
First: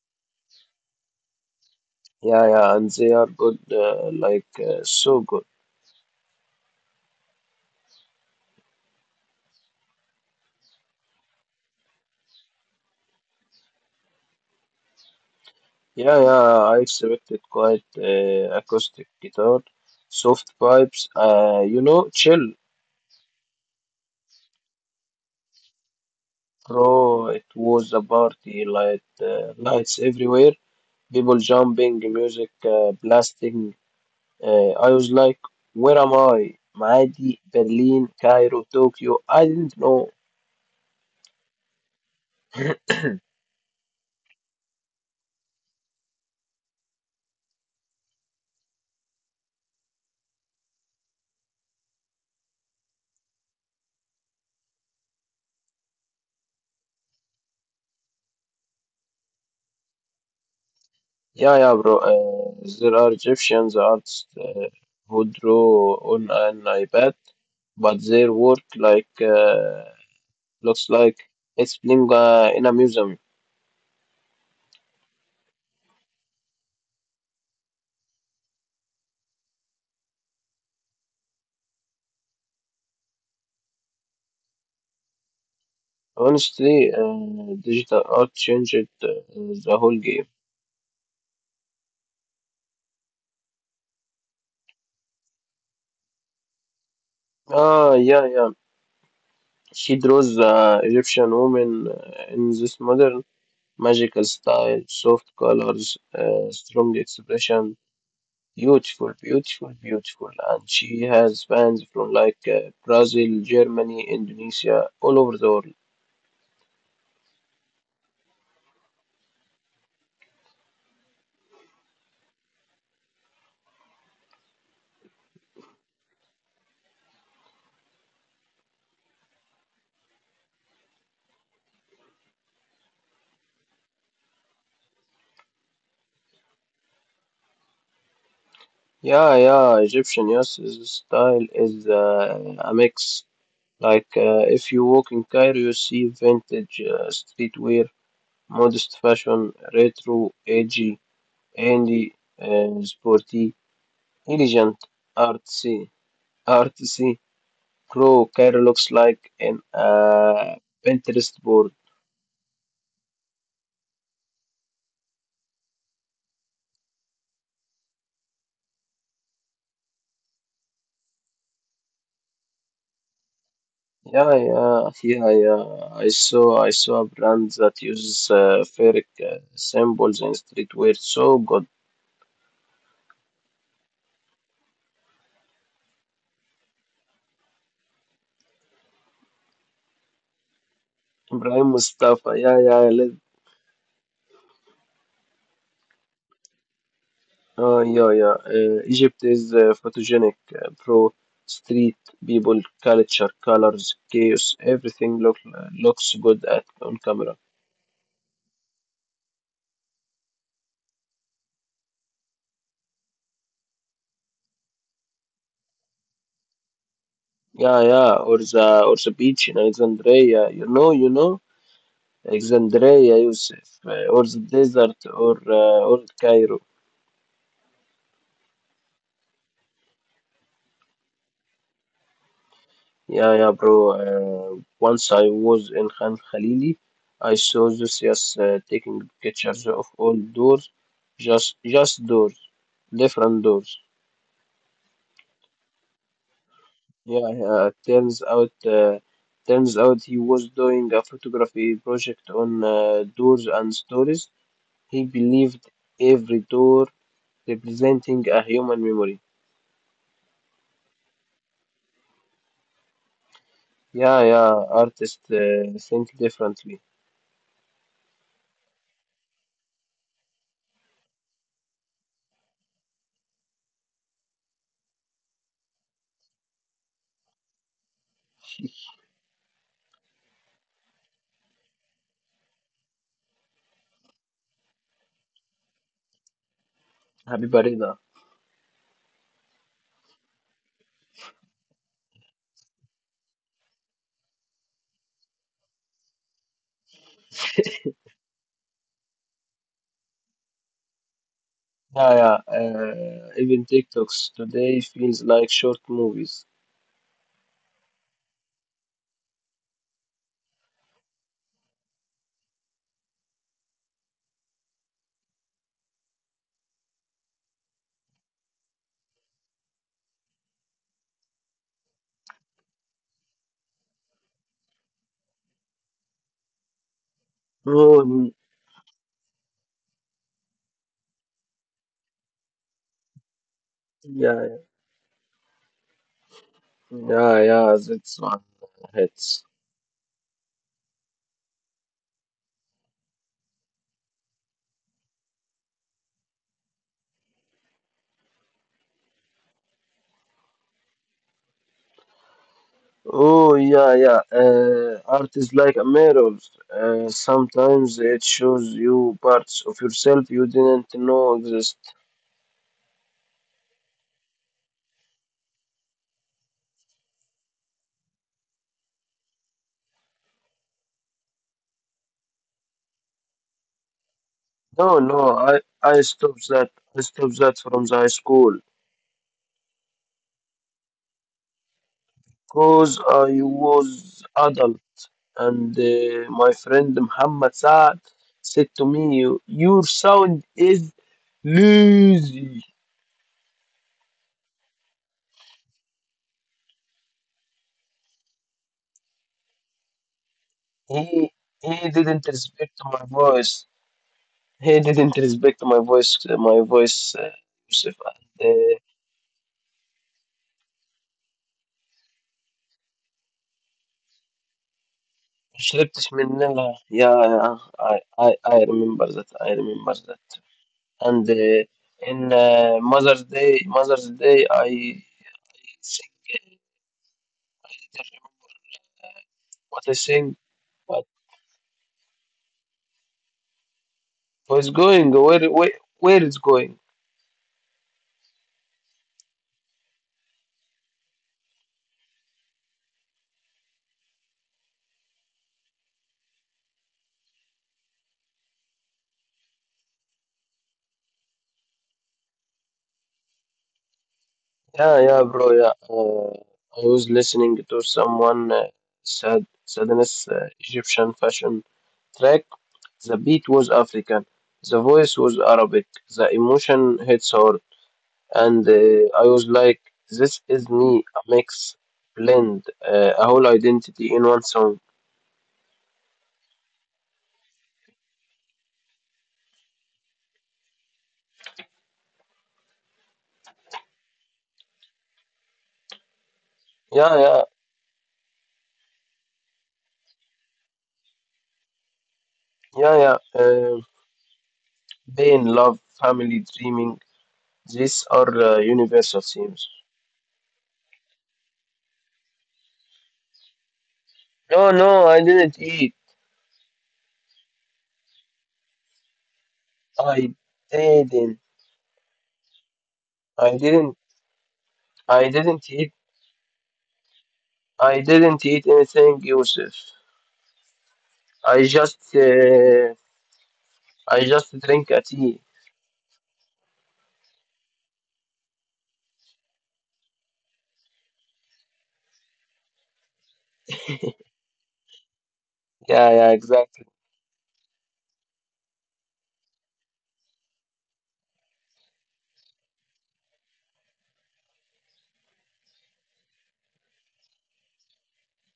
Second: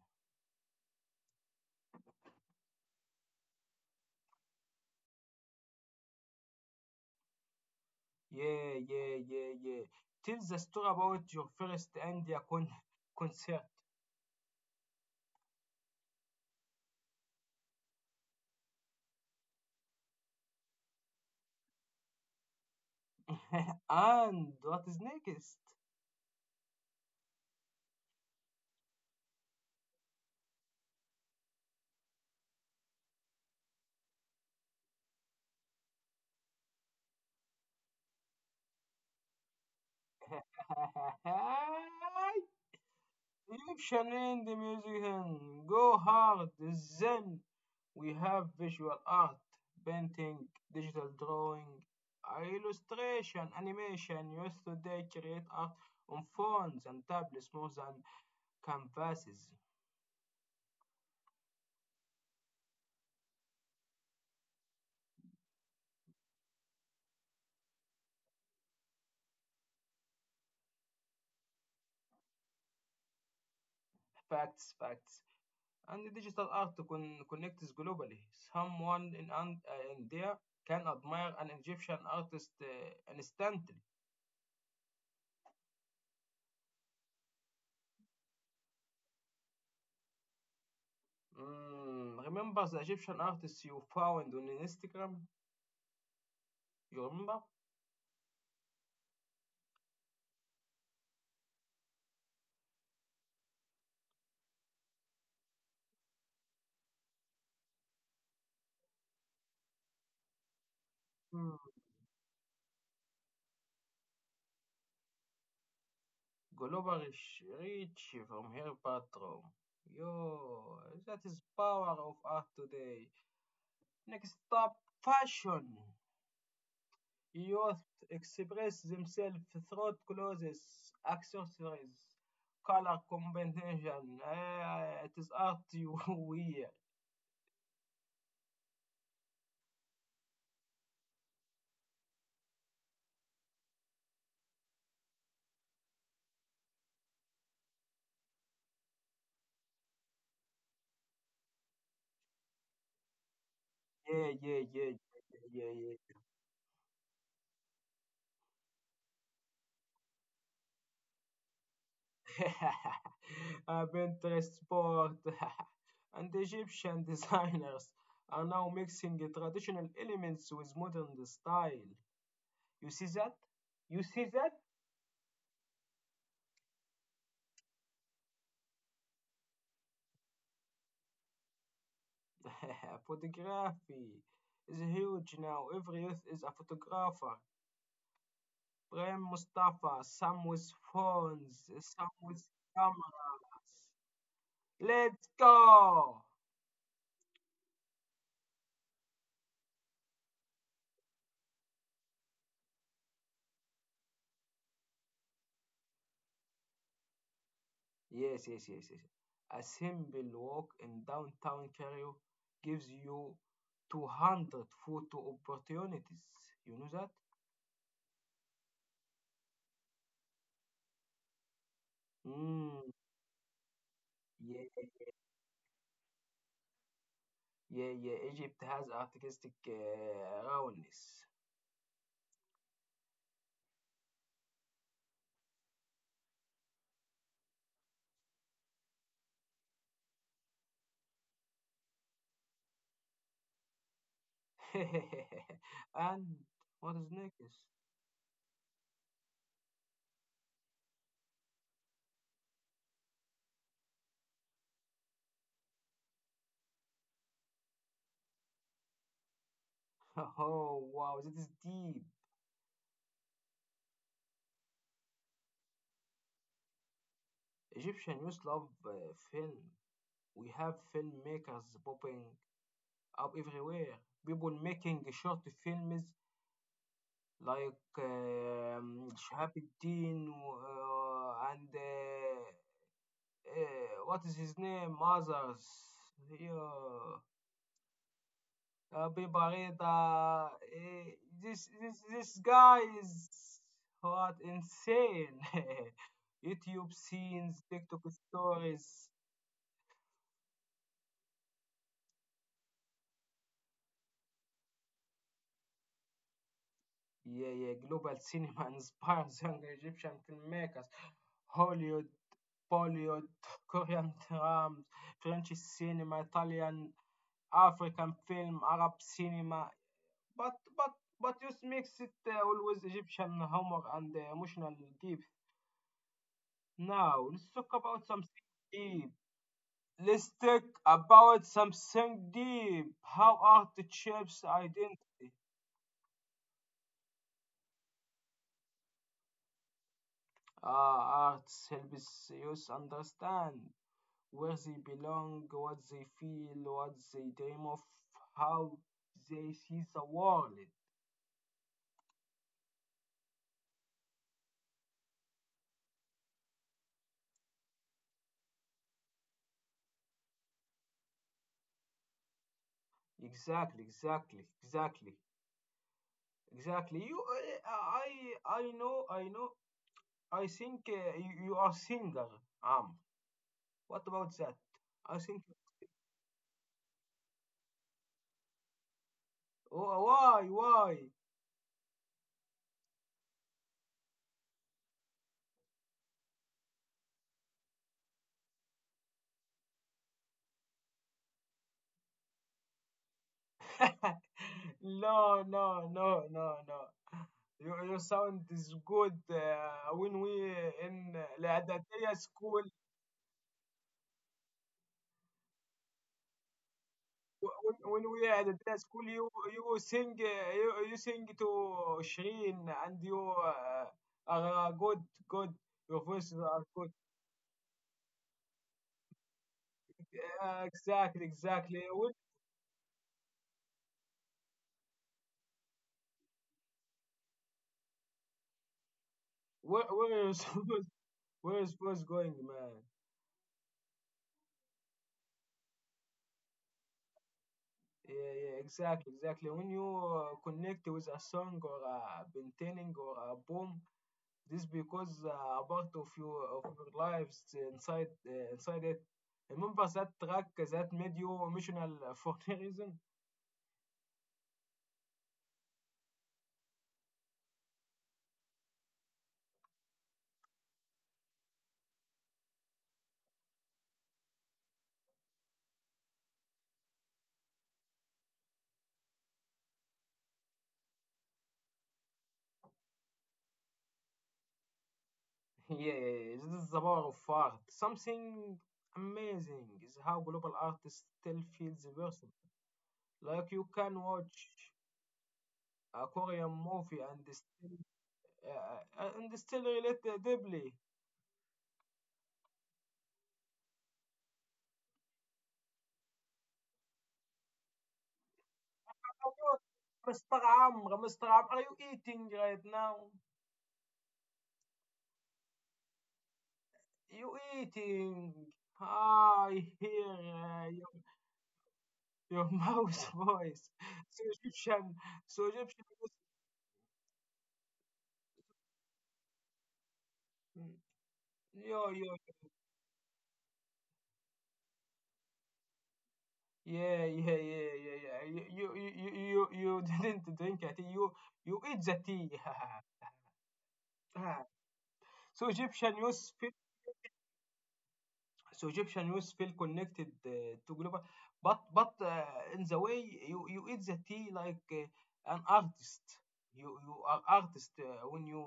[SPEAKER 2] Yeah, yeah, and they are good, like so good.
[SPEAKER 1] Yeah yeah yeah yeah. Tell the story about your first India concert.
[SPEAKER 2] Yeah, yeah, I expected quite acoustic guitar, soft pipes, chill.
[SPEAKER 1] And what is next?
[SPEAKER 2] Bro, it was a party, lights everywhere, people jumping, music blasting. I was like, where am I? Maadi, Berlin, Cairo, Tokyo. I didn't know.
[SPEAKER 1] Egyptian in the music and go hard. Then we have visual art, painting, digital drawing, illustration, animation. Used today create art on phones and tablets more than canvases.
[SPEAKER 2] Yeah, yeah, bro. There are Egyptians artists who draw on an iPad, but their work looks like it's being in a museum.
[SPEAKER 1] Facts, facts. And digital art connects globally. Someone in India can admire an Egyptian artist instantly.
[SPEAKER 2] Honestly, digital art changed uh, the whole game.
[SPEAKER 1] Mm, remember the Egyptian artist you found on Instagram? You remember?
[SPEAKER 2] Ah, yeah, yeah. She draws Egyptian women in this modern magical style, soft colors, strong expression, beautiful, beautiful, beautiful. And she has
[SPEAKER 1] Hmm.
[SPEAKER 2] fans from Brazil, Germany, Indonesia, all over the world.
[SPEAKER 1] Global is rich from her bathroom. Yo, that is power of art today. Next up, fashion. Youth express themselves through clothes, accessories, color combination. It is art you wear.
[SPEAKER 2] Yeah, yeah, Egyptian, yes, this style is a mix. If you walk in Cairo, you see vintage streetwear, modest fashion, retro, edgy. Indie, sporty,
[SPEAKER 1] Yeah, yeah,
[SPEAKER 2] intelligent,
[SPEAKER 1] yeah, yeah,
[SPEAKER 2] artsy,
[SPEAKER 1] yeah,
[SPEAKER 2] artsy. Crow Cairo looks like an Pinterest board.
[SPEAKER 1] yeah. Pinterest sport and Egyptian designers are now mixing the traditional elements with modern style. You see that? You see
[SPEAKER 2] Yeah,
[SPEAKER 1] that?
[SPEAKER 2] yeah, yeah, yeah. I saw a brand that uses fairy symbols in streetwear. So good,
[SPEAKER 1] Photography is huge now. Every youth is a photographer. Prem Mustafa, some with
[SPEAKER 2] Ibrahim
[SPEAKER 1] phones, some
[SPEAKER 2] Mustafa.
[SPEAKER 1] with
[SPEAKER 2] Yeah, yeah, I live.
[SPEAKER 1] cameras. Let's go!
[SPEAKER 2] Oh, yeah, yeah. Egypt is photogenic, pro street people, culture, colors, chaos. Everything looks good at on camera.
[SPEAKER 1] Yes, yes, yes, yes. A simple walk in downtown Cairo gives you 200 photo opportunities. You know that?
[SPEAKER 2] Yeah, yeah, or the beach in Alexandria,
[SPEAKER 1] Mm,
[SPEAKER 2] Alexandria, Yusuf, or the
[SPEAKER 1] yeah,
[SPEAKER 2] desert, or Cairo.
[SPEAKER 1] yeah, yeah. Egypt has artistic roundness.
[SPEAKER 2] Yeah, yeah, bro. Once I was in Khan Khalili, I saw this yes taking pictures of all doors, just doors, different doors.
[SPEAKER 1] And what is
[SPEAKER 2] Yeah,
[SPEAKER 1] next?
[SPEAKER 2] yeah. Turns out he was doing a photography project on doors and stories. He believed every door representing a human memory.
[SPEAKER 1] Oh, wow, that is deep.
[SPEAKER 2] Yeah, yeah, artists think differently.
[SPEAKER 1] Egyptian youth love film. We have filmmakers popping up everywhere. People making short films like Shahab Din and what is his name? Others. Yeah.
[SPEAKER 2] Habiba Rida.
[SPEAKER 1] Abi Bibarita. This this, guy is what insane. YouTube scenes, TikTok stories,
[SPEAKER 2] Yeah, yeah, even TikToks today feels like short movies.
[SPEAKER 1] yeah, yeah, global cinema inspires young Egyptian filmmakers. Hollywood, Bollywood, Korean dramas, French cinema, Italian, African film, Arab cinema. But but but you mix it always Egyptian humor and emotional deep. Now let's talk
[SPEAKER 2] Oh,
[SPEAKER 1] about something
[SPEAKER 2] mm,
[SPEAKER 1] deep. Let's talk about something deep. How art shapes
[SPEAKER 2] yeah,
[SPEAKER 1] identity.
[SPEAKER 2] yeah, yeah, that's one hits.
[SPEAKER 1] Art helps us understand where they belong, what they feel, what they dream of, how they see the world.
[SPEAKER 2] Oh, yeah, yeah, art is like a mirror. Sometimes it shows you parts of yourself you didn't know exist.
[SPEAKER 1] Exactly, exactly, exactly, exactly. You, I know, I know. I think uh, you are singer. Um, what about that?
[SPEAKER 2] No,
[SPEAKER 1] I
[SPEAKER 2] no,
[SPEAKER 1] think.
[SPEAKER 2] I, I stopped that. I stopped that from the high school.
[SPEAKER 1] Wh- Why, why?
[SPEAKER 2] Because I was adult and my friend Muhammad Saad said to me, "You- Your sound is lazy.
[SPEAKER 1] No, no, no, no, no. Your sound is good when we in
[SPEAKER 2] He, he
[SPEAKER 1] الإعدادية
[SPEAKER 2] didn't
[SPEAKER 1] school
[SPEAKER 2] respect my voice. He didn't respect my voice. My voice,
[SPEAKER 1] when
[SPEAKER 2] Yusuf.
[SPEAKER 1] we are at
[SPEAKER 2] And,
[SPEAKER 1] the
[SPEAKER 2] uh,
[SPEAKER 1] school, you sing uh, you sing to Shireen and you uh, are good. Your
[SPEAKER 2] شربتش من
[SPEAKER 1] voices are
[SPEAKER 2] نلا.
[SPEAKER 1] good.
[SPEAKER 2] Yeah, yeah. I remember that. I remember that.
[SPEAKER 1] Exactly,
[SPEAKER 2] And uh,
[SPEAKER 1] exactly. Where
[SPEAKER 2] in uh, Mother's Day, Mother's Day, I sing.
[SPEAKER 1] where
[SPEAKER 2] What I
[SPEAKER 1] where is
[SPEAKER 2] think. But
[SPEAKER 1] where is voice going, man?
[SPEAKER 2] was going where it's going?
[SPEAKER 1] Yeah, yeah, exactly, exactly. When you connect with a song or a painting or a poem, this because a part of your lives inside it. Remember that track that made you emotional for any reason?
[SPEAKER 2] Yeah, yeah, bro. Yeah, I was listening to someone said sadness Egyptian fashion track. The beat was African, the voice was Arabic, the emotion hits hard, and I was like, this is me, a mix, blend, a whole identity in one song.
[SPEAKER 1] Yes, this is the power of art. Something amazing is how global art still feels personal. Like you can watch a Korean movie
[SPEAKER 2] Yeah, yeah,
[SPEAKER 1] and still relate deeply.
[SPEAKER 2] yeah, yeah. Pain, love, family, dreaming, these are universal themes.
[SPEAKER 1] Mr. Amr, Mr. Amr, are you eating right now?
[SPEAKER 2] No, no, I didn't eat.
[SPEAKER 1] You eating? I hear
[SPEAKER 2] I didn't.
[SPEAKER 1] your mouse
[SPEAKER 2] I
[SPEAKER 1] voice.
[SPEAKER 2] didn't.
[SPEAKER 1] So Egyptian,
[SPEAKER 2] I
[SPEAKER 1] so
[SPEAKER 2] didn't
[SPEAKER 1] Egyptian.
[SPEAKER 2] eat. I didn't eat anything, Yusuf. I
[SPEAKER 1] Yo, yo,
[SPEAKER 2] just. I just drink a tea.
[SPEAKER 1] yeah, yeah, yeah, yeah, yeah. You didn't drink a tea. You eat the tea. Ah. so Egyptian
[SPEAKER 2] Yeah, yeah,
[SPEAKER 1] youth feel,
[SPEAKER 2] exactly.
[SPEAKER 1] so Egyptian youth feel connected to global, but in the way you, you eat the tea like an artist. You are artist when you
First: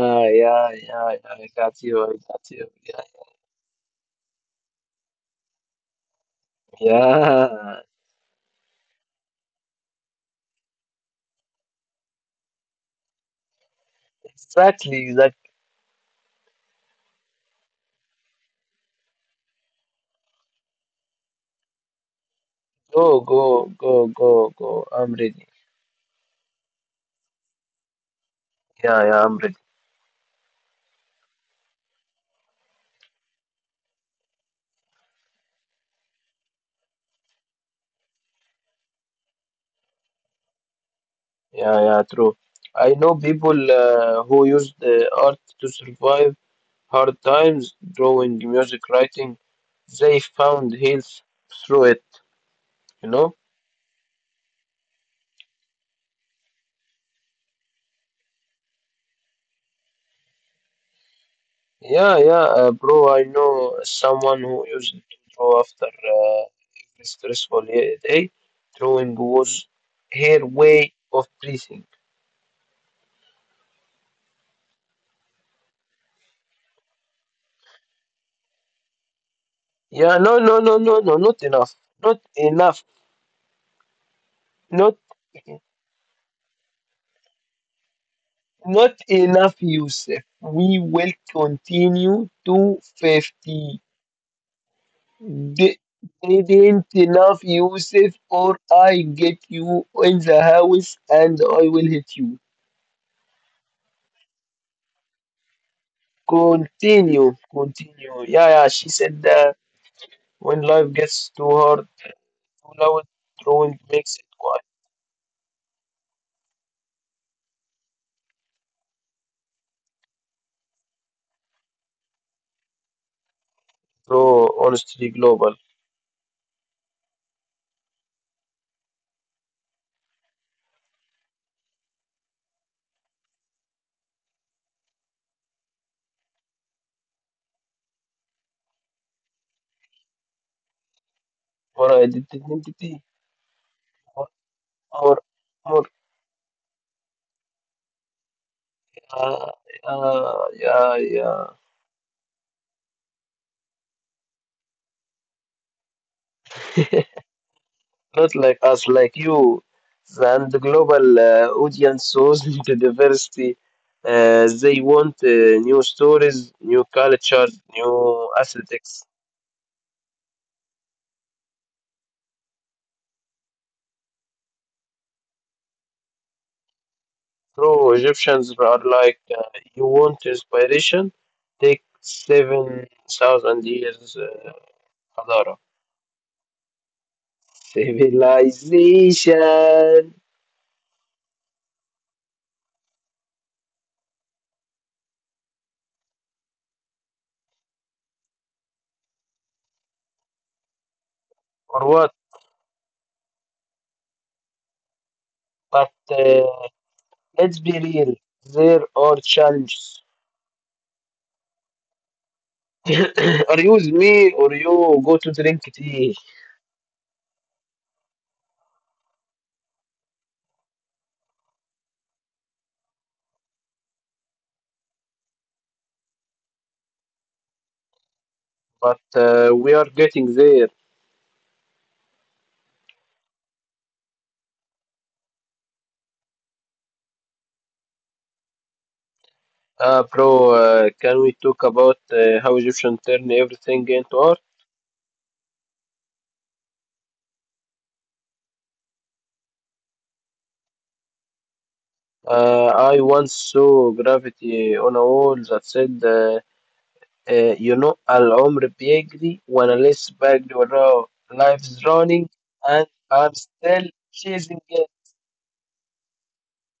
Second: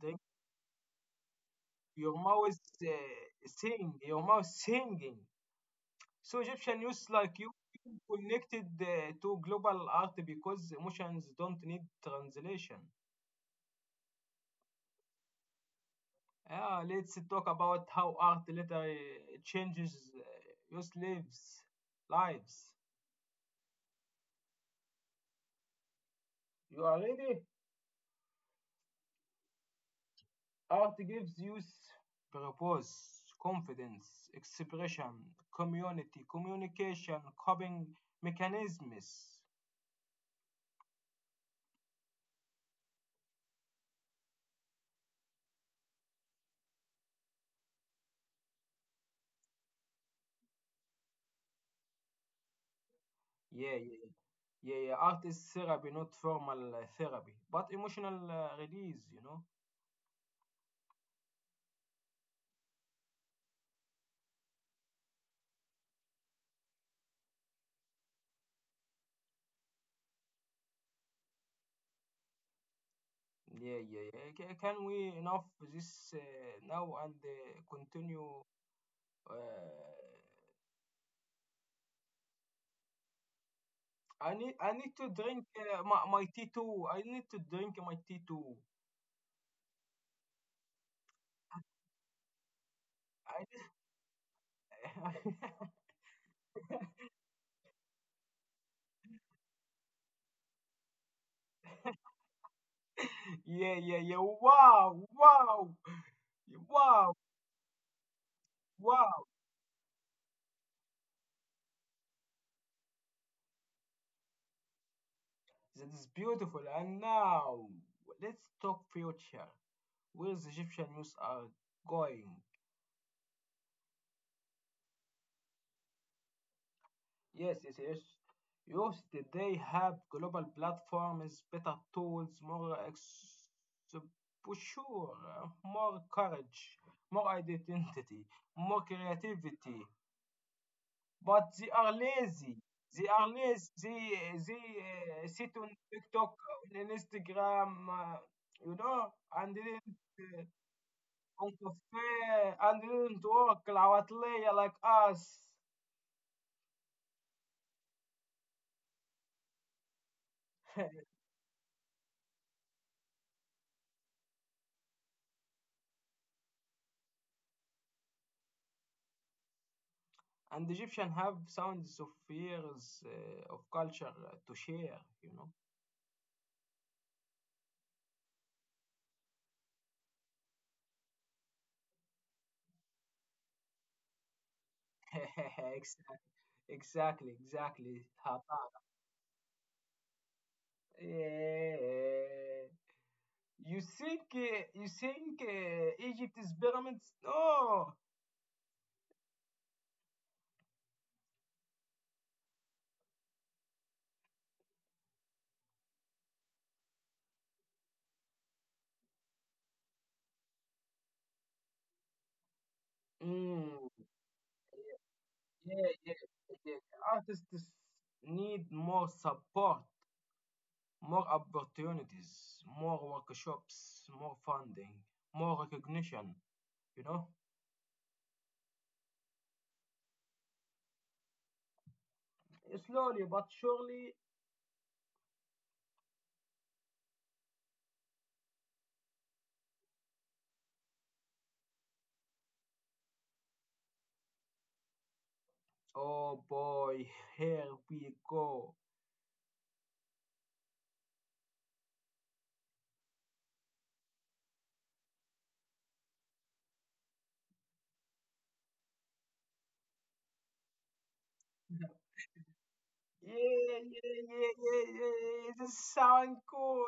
[SPEAKER 1] drink.
[SPEAKER 2] yeah, yeah, yeah, I got you. I
[SPEAKER 1] Your
[SPEAKER 2] got
[SPEAKER 1] mouth
[SPEAKER 2] you. Yeah,
[SPEAKER 1] uh, sing. Your mouth singing. So Egyptian youth like you
[SPEAKER 2] yeah.
[SPEAKER 1] feel connected to global art because emotions don't need translation.
[SPEAKER 2] Exactly. Like,
[SPEAKER 1] Yeah, let's talk about how art literally changes your lives. Lives.
[SPEAKER 2] go, go, go, go, go. I'm ready.
[SPEAKER 1] You are ready?
[SPEAKER 2] Yeah, yeah, I'm ready.
[SPEAKER 1] Art gives you purpose, confidence, expression, community, communication, coping mechanisms.
[SPEAKER 2] Yeah, yeah, true. I know people who use the art to survive hard times, drawing, music writing, they found health through it, you know?
[SPEAKER 1] Yeah, yeah, yeah, yeah. Art is therapy, not formal therapy, but emotional release. You know.
[SPEAKER 2] Yeah, yeah, bro, I know someone who used to draw after every stressful ye- day. Drawing was her way of breathing.
[SPEAKER 1] Yeah, yeah, yeah. Can we enough this now and continue? Uh,
[SPEAKER 2] Yeah, no, no, no, no, no, not enough. Not enough.
[SPEAKER 1] I need
[SPEAKER 2] Not
[SPEAKER 1] to drink my tea too. I need to drink my tea too.
[SPEAKER 2] not enough, Yusuf. We will continue to
[SPEAKER 1] I
[SPEAKER 2] 50.
[SPEAKER 1] need...
[SPEAKER 2] They, they didn't enough, Yusuf, or I get you in the house and I will hit you.
[SPEAKER 1] yeah yeah yeah. Wow wow wow
[SPEAKER 2] Continue, continue. Yeah, yeah, she
[SPEAKER 1] wow.
[SPEAKER 2] said that when life gets too hard, too loud, drawing makes it quiet.
[SPEAKER 1] That is beautiful. And now let's talk future. Where's Egyptian news are going?
[SPEAKER 2] So, honestly, global.
[SPEAKER 1] Yes, yes, yes. Youth today have global platforms, better tools, more exposure, more courage, more identity, more creativity. But they are
[SPEAKER 2] Or
[SPEAKER 1] lazy.
[SPEAKER 2] identity,
[SPEAKER 1] They are lazy. They,
[SPEAKER 2] or,
[SPEAKER 1] they uh,
[SPEAKER 2] or,
[SPEAKER 1] sit on
[SPEAKER 2] or,
[SPEAKER 1] TikTok, on Instagram, you know, and
[SPEAKER 2] uh,
[SPEAKER 1] they didn't
[SPEAKER 2] yeah,
[SPEAKER 1] on
[SPEAKER 2] yeah.
[SPEAKER 1] cafe, and they didn't work العواطلية like us.
[SPEAKER 2] not like us, like you, and the global audience shows the diversity. They want new stories, new cultures, new aesthetics.
[SPEAKER 1] And Egyptian have sounds of years of culture to share, you know.
[SPEAKER 2] True, Egyptians are like, you want inspiration? Take 7,000 years, Hadara.
[SPEAKER 1] Exactly, exactly. Hatta.
[SPEAKER 2] Civilization!
[SPEAKER 1] Eh, you think Egypt pyramids? No.
[SPEAKER 2] Or what? But let's be real, there are challenges. or
[SPEAKER 1] Mm,
[SPEAKER 2] use me or you go to drink
[SPEAKER 1] yeah, yeah,
[SPEAKER 2] tea.
[SPEAKER 1] yeah. Artists need more support, more opportunities, more workshops, more funding, more recognition. You know,
[SPEAKER 2] But we are getting there.
[SPEAKER 1] slowly but surely,
[SPEAKER 2] Bro, can we talk about how Egyptian turn everything into art?
[SPEAKER 1] oh boy, here we go.
[SPEAKER 2] I once saw graffiti on a wall that said, you know, العمر بيجري وأنا لسه بجري وراه. Life's running and
[SPEAKER 1] Yeah,
[SPEAKER 2] I'm
[SPEAKER 1] yeah,
[SPEAKER 2] still
[SPEAKER 1] yeah,
[SPEAKER 2] chasing
[SPEAKER 1] yeah,
[SPEAKER 2] it.
[SPEAKER 1] yeah. This sound cool.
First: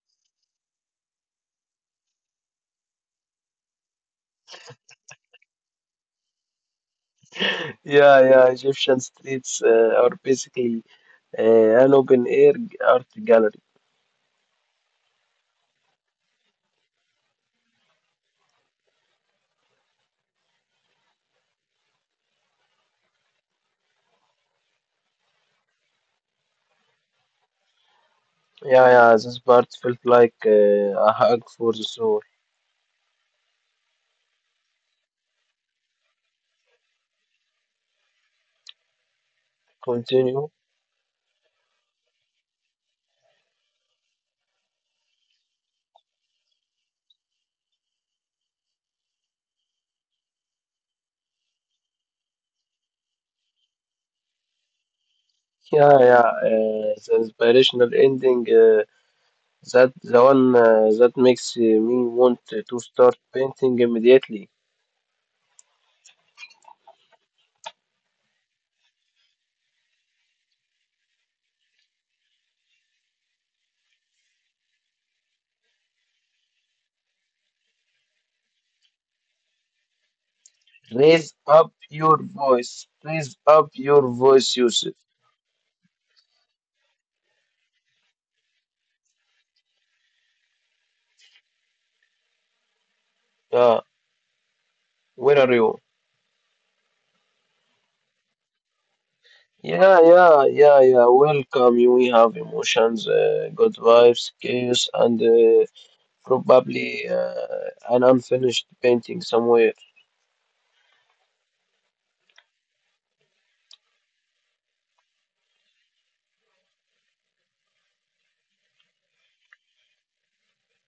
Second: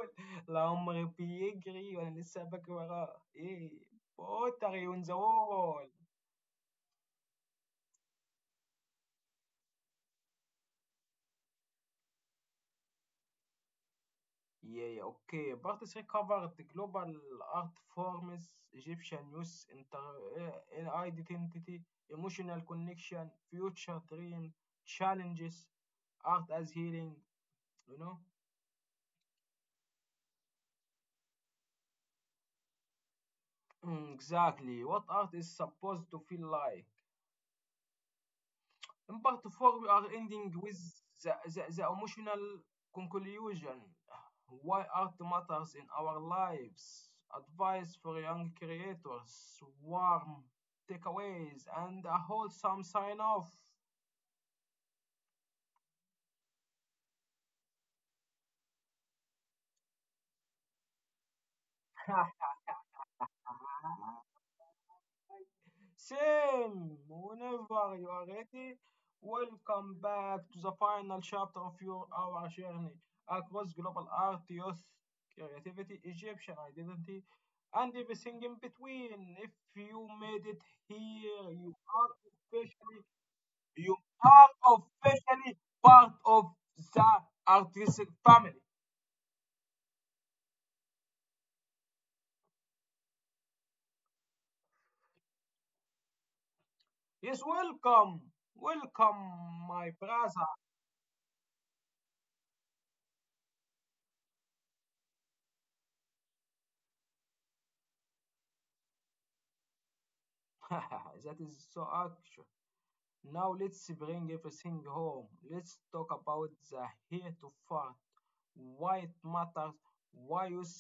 [SPEAKER 1] العمر بيجري وانا لسه بجري ايه Potter on the wall.
[SPEAKER 2] Yeah, yeah, Egyptian streets are basically an open air g- art gallery.
[SPEAKER 1] Yeah, yeah, okay. Bartis recovered the global art forms, Egyptian youth, inter identity, emotional connection, future dream, challenges, art as healing, you know?
[SPEAKER 2] Yeah, yeah, this part felt like a hug for the soul.
[SPEAKER 1] Mm, exactly. What art is supposed to feel like? In part 4, we are
[SPEAKER 2] Continue.
[SPEAKER 1] ending with the emotional conclusion. Why art matters in our lives, advice for young creators, warm takeaways, and a wholesome sign off.
[SPEAKER 2] Yeah, yeah, the inspirational ending, that the one that makes me want to start painting immediately.
[SPEAKER 1] Same! Whenever you are ready, welcome back to the final chapter of your our journey across global art, youth, creativity, Egyptian identity, and everything in between. If you made it
[SPEAKER 2] Raise
[SPEAKER 1] here,
[SPEAKER 2] up your voice. Raise up
[SPEAKER 1] you
[SPEAKER 2] your
[SPEAKER 1] are
[SPEAKER 2] voice, Yusuf.
[SPEAKER 1] officially part of the artistic family.
[SPEAKER 2] Yeah, where are you?
[SPEAKER 1] Yes, welcome, welcome, my
[SPEAKER 2] Yeah, yeah,
[SPEAKER 1] brother.
[SPEAKER 2] yeah, yeah. Welcome. You- We have emotions, good vibes, chaos, and probably an unfinished painting somewhere.
[SPEAKER 1] That is so actual. Now let's bring everything home. Let's talk about the here to fart, why it matters, why you're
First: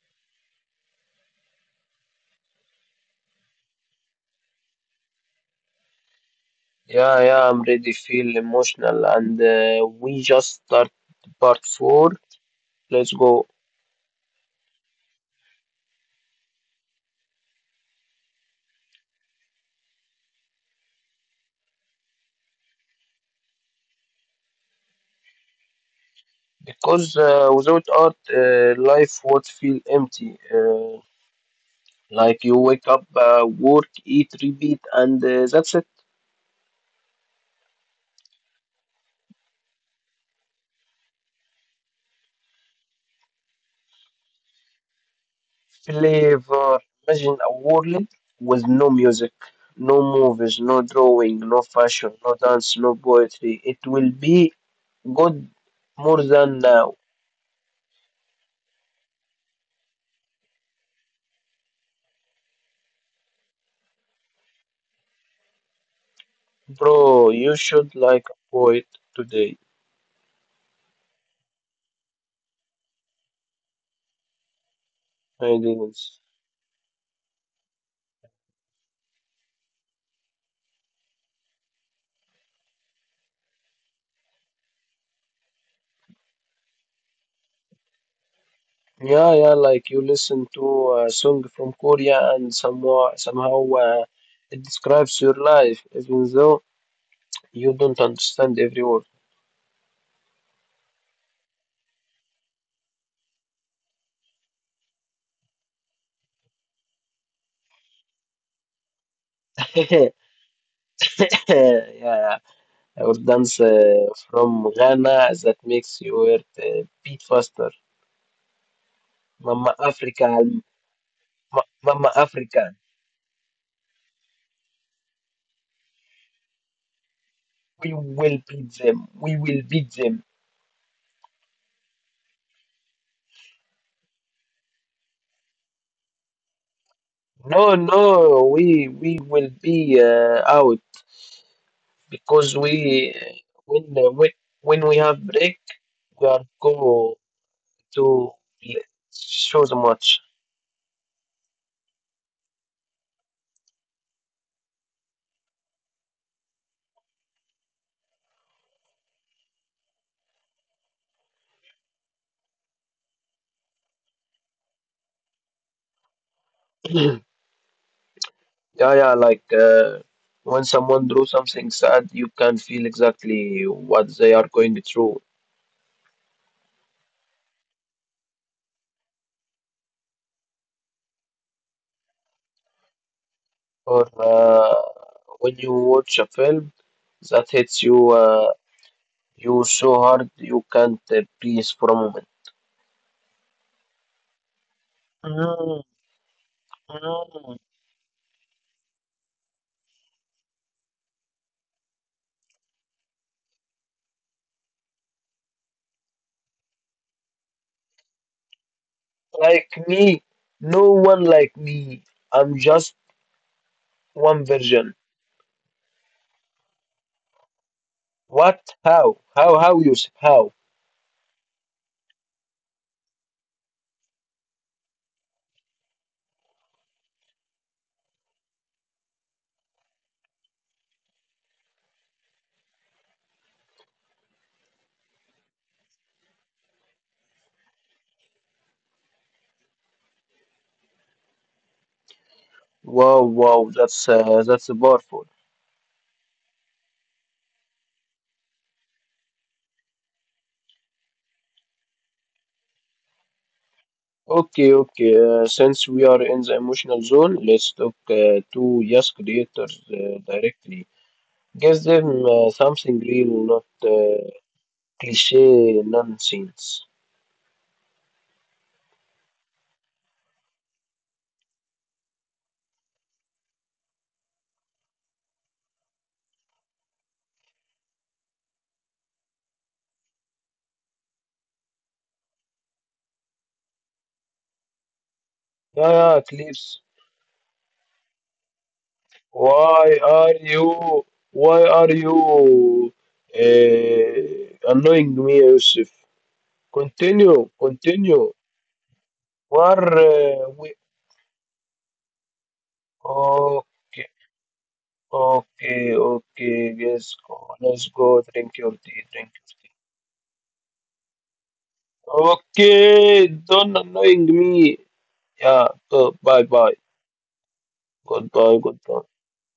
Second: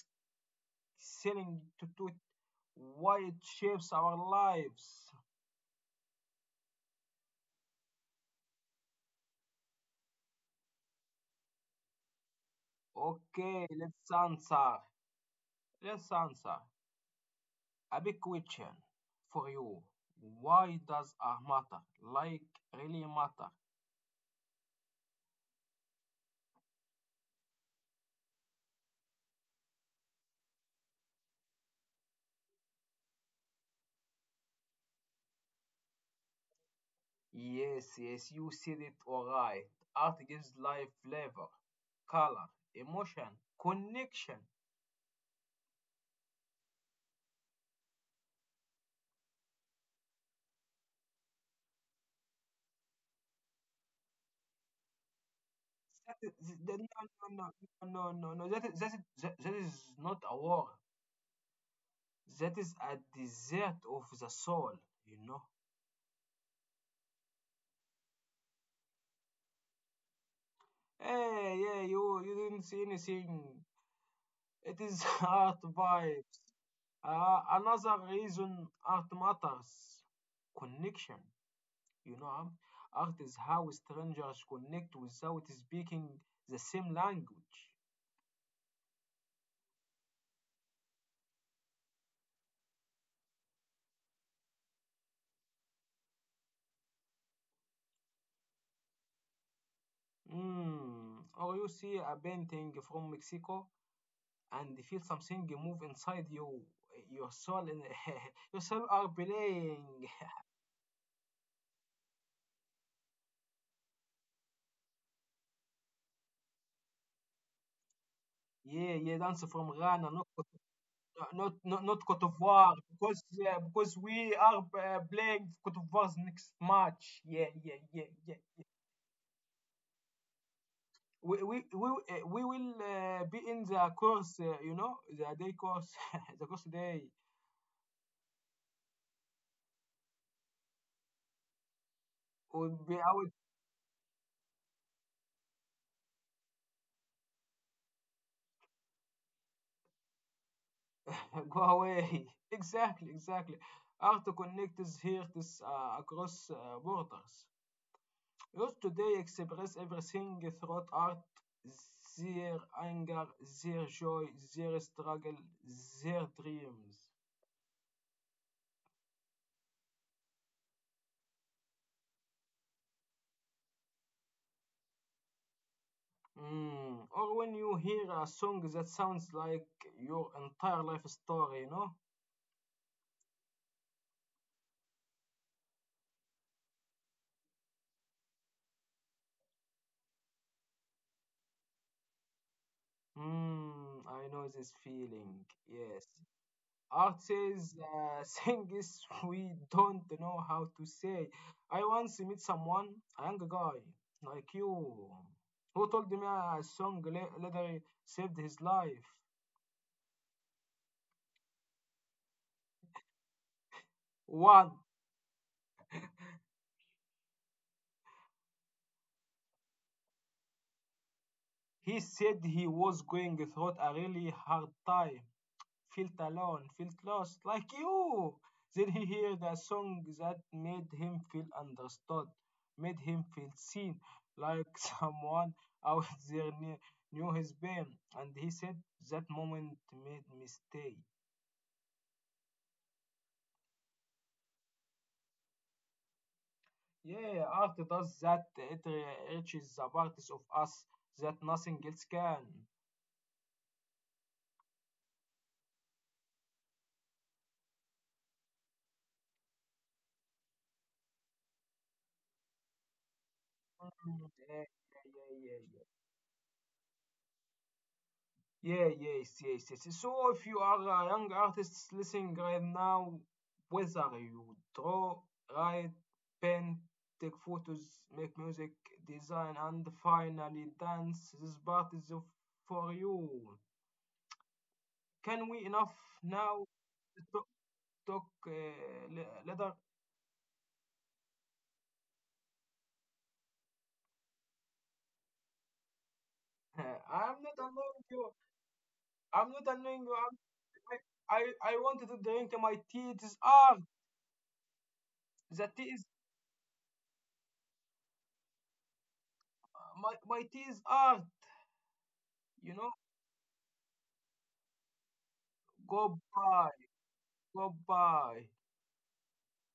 [SPEAKER 1] selling to do it, why it shapes our lives.
[SPEAKER 2] Yeah, yeah, I'm ready. Feel emotional, and we just start part four. Let's go.
[SPEAKER 1] Okay, let's answer. Let's answer. A big question for you. Why does our matter? Like really matter?
[SPEAKER 2] Because without art, life would feel empty. Like you wake up, work, eat, repeat, and that's it.
[SPEAKER 1] Yes, yes, you said it all right. Art gives life flavor, color, emotion, connection.
[SPEAKER 2] Flavor. Imagine a world with no music, no movies, no drawing, no fashion, no dance, no poetry. It will be good
[SPEAKER 1] That is,
[SPEAKER 2] more than
[SPEAKER 1] the-
[SPEAKER 2] now.
[SPEAKER 1] no, no, no, no, no, no. That is, that is, that that is not a war. That is a desert of the soul, you know.
[SPEAKER 2] Bro, you should like a poet today.
[SPEAKER 1] Hey, yeah, you didn't see anything. It is art
[SPEAKER 2] I didn't.
[SPEAKER 1] vibes. Another reason art matters. Connection, you know. Um, art is how strangers connect without speaking the same language.
[SPEAKER 2] Yeah, yeah, like you listen to a song from Korea and somehow, it describes your life, even though you don't understand every word.
[SPEAKER 1] Mm. Or you see a painting from Mexico and feel something move inside you. Your soul and your soul are playing.
[SPEAKER 2] yeah, yeah. Or dance from Ghana that makes your beat faster.
[SPEAKER 1] Yeah, yeah, dance
[SPEAKER 2] Mama
[SPEAKER 1] from Ghana,
[SPEAKER 2] Africa, ma
[SPEAKER 1] Not
[SPEAKER 2] Mama
[SPEAKER 1] Cote
[SPEAKER 2] Africa,
[SPEAKER 1] d'Ivoire, because we are playing Cote d'Ivoire's next match. Yeah, yeah,
[SPEAKER 2] we
[SPEAKER 1] yeah, yeah.
[SPEAKER 2] will beat them. We will beat them.
[SPEAKER 1] We will be in the course, you know, the day course, the course day.
[SPEAKER 2] No, no, we will be out. Because
[SPEAKER 1] We'll
[SPEAKER 2] we
[SPEAKER 1] be out,
[SPEAKER 2] when uh, when when we have break, we are go to show the match.
[SPEAKER 1] go away. Exactly, exactly. How to connect is here, this across borders. Youth today express everything through art, their anger, their joy, their struggle, their dreams.
[SPEAKER 2] yeah, yeah, when someone do something sad, you can feel exactly what they are going through.
[SPEAKER 1] Mm. Or when you hear a song that sounds like your entire life story, you know?
[SPEAKER 2] Or when you watch a film that hits you, you so hard you can't breathe for a moment.
[SPEAKER 1] Mm, I know this feeling.
[SPEAKER 2] Mm,
[SPEAKER 1] Yes.
[SPEAKER 2] mm.
[SPEAKER 1] Artists, things we don't know how to say. I once met someone, a young guy like you, who told me a song later saved his life.
[SPEAKER 2] Like me, no one like me. I'm just one
[SPEAKER 1] One,
[SPEAKER 2] version. What? How? How? How, Yusuf? How?
[SPEAKER 1] he said he was going through a really hard time, felt alone, felt lost, like you. Then he heard a song that made him feel understood, made him feel seen, like someone out there knew, knew his pain. And he said, that moment made me stay.
[SPEAKER 2] Wow, wow, that's powerful.
[SPEAKER 1] Yeah, art does that, it reaches the parts of us that nothing else can.
[SPEAKER 2] Okay, okay. Since we are in the emotional zone, let's talk to yes creators directly. Give them something real, not
[SPEAKER 1] Mm,
[SPEAKER 2] uh,
[SPEAKER 1] yeah, yeah, yeah,
[SPEAKER 2] cliche
[SPEAKER 1] yeah.
[SPEAKER 2] nonsense.
[SPEAKER 1] Yeah, yes, yes, yes. So if you are a young artist listening right now, whether you draw, write, paint, take photos, make music, design, and finally dance, this part is for you. Can we enough
[SPEAKER 2] Yeah, yeah,
[SPEAKER 1] now
[SPEAKER 2] clips.
[SPEAKER 1] to talk, talk later?
[SPEAKER 2] Why are you? Why are you annoying me, Yusuf?
[SPEAKER 1] I'm not
[SPEAKER 2] Continue,
[SPEAKER 1] annoying you.
[SPEAKER 2] continue.
[SPEAKER 1] I'm not annoying you. i
[SPEAKER 2] Where we?
[SPEAKER 1] I wanted to drink my tea. It is art.
[SPEAKER 2] Okay.
[SPEAKER 1] The tea is
[SPEAKER 2] Okay, okay, yes, go. Let's go. Drink your tea, drink your tea.
[SPEAKER 1] my tea is art. You know,
[SPEAKER 2] Okay, don't annoying me. Yeah, go. Bye,
[SPEAKER 1] goodbye.
[SPEAKER 2] bye.
[SPEAKER 1] Goodbye
[SPEAKER 2] Goodbye, goodbye.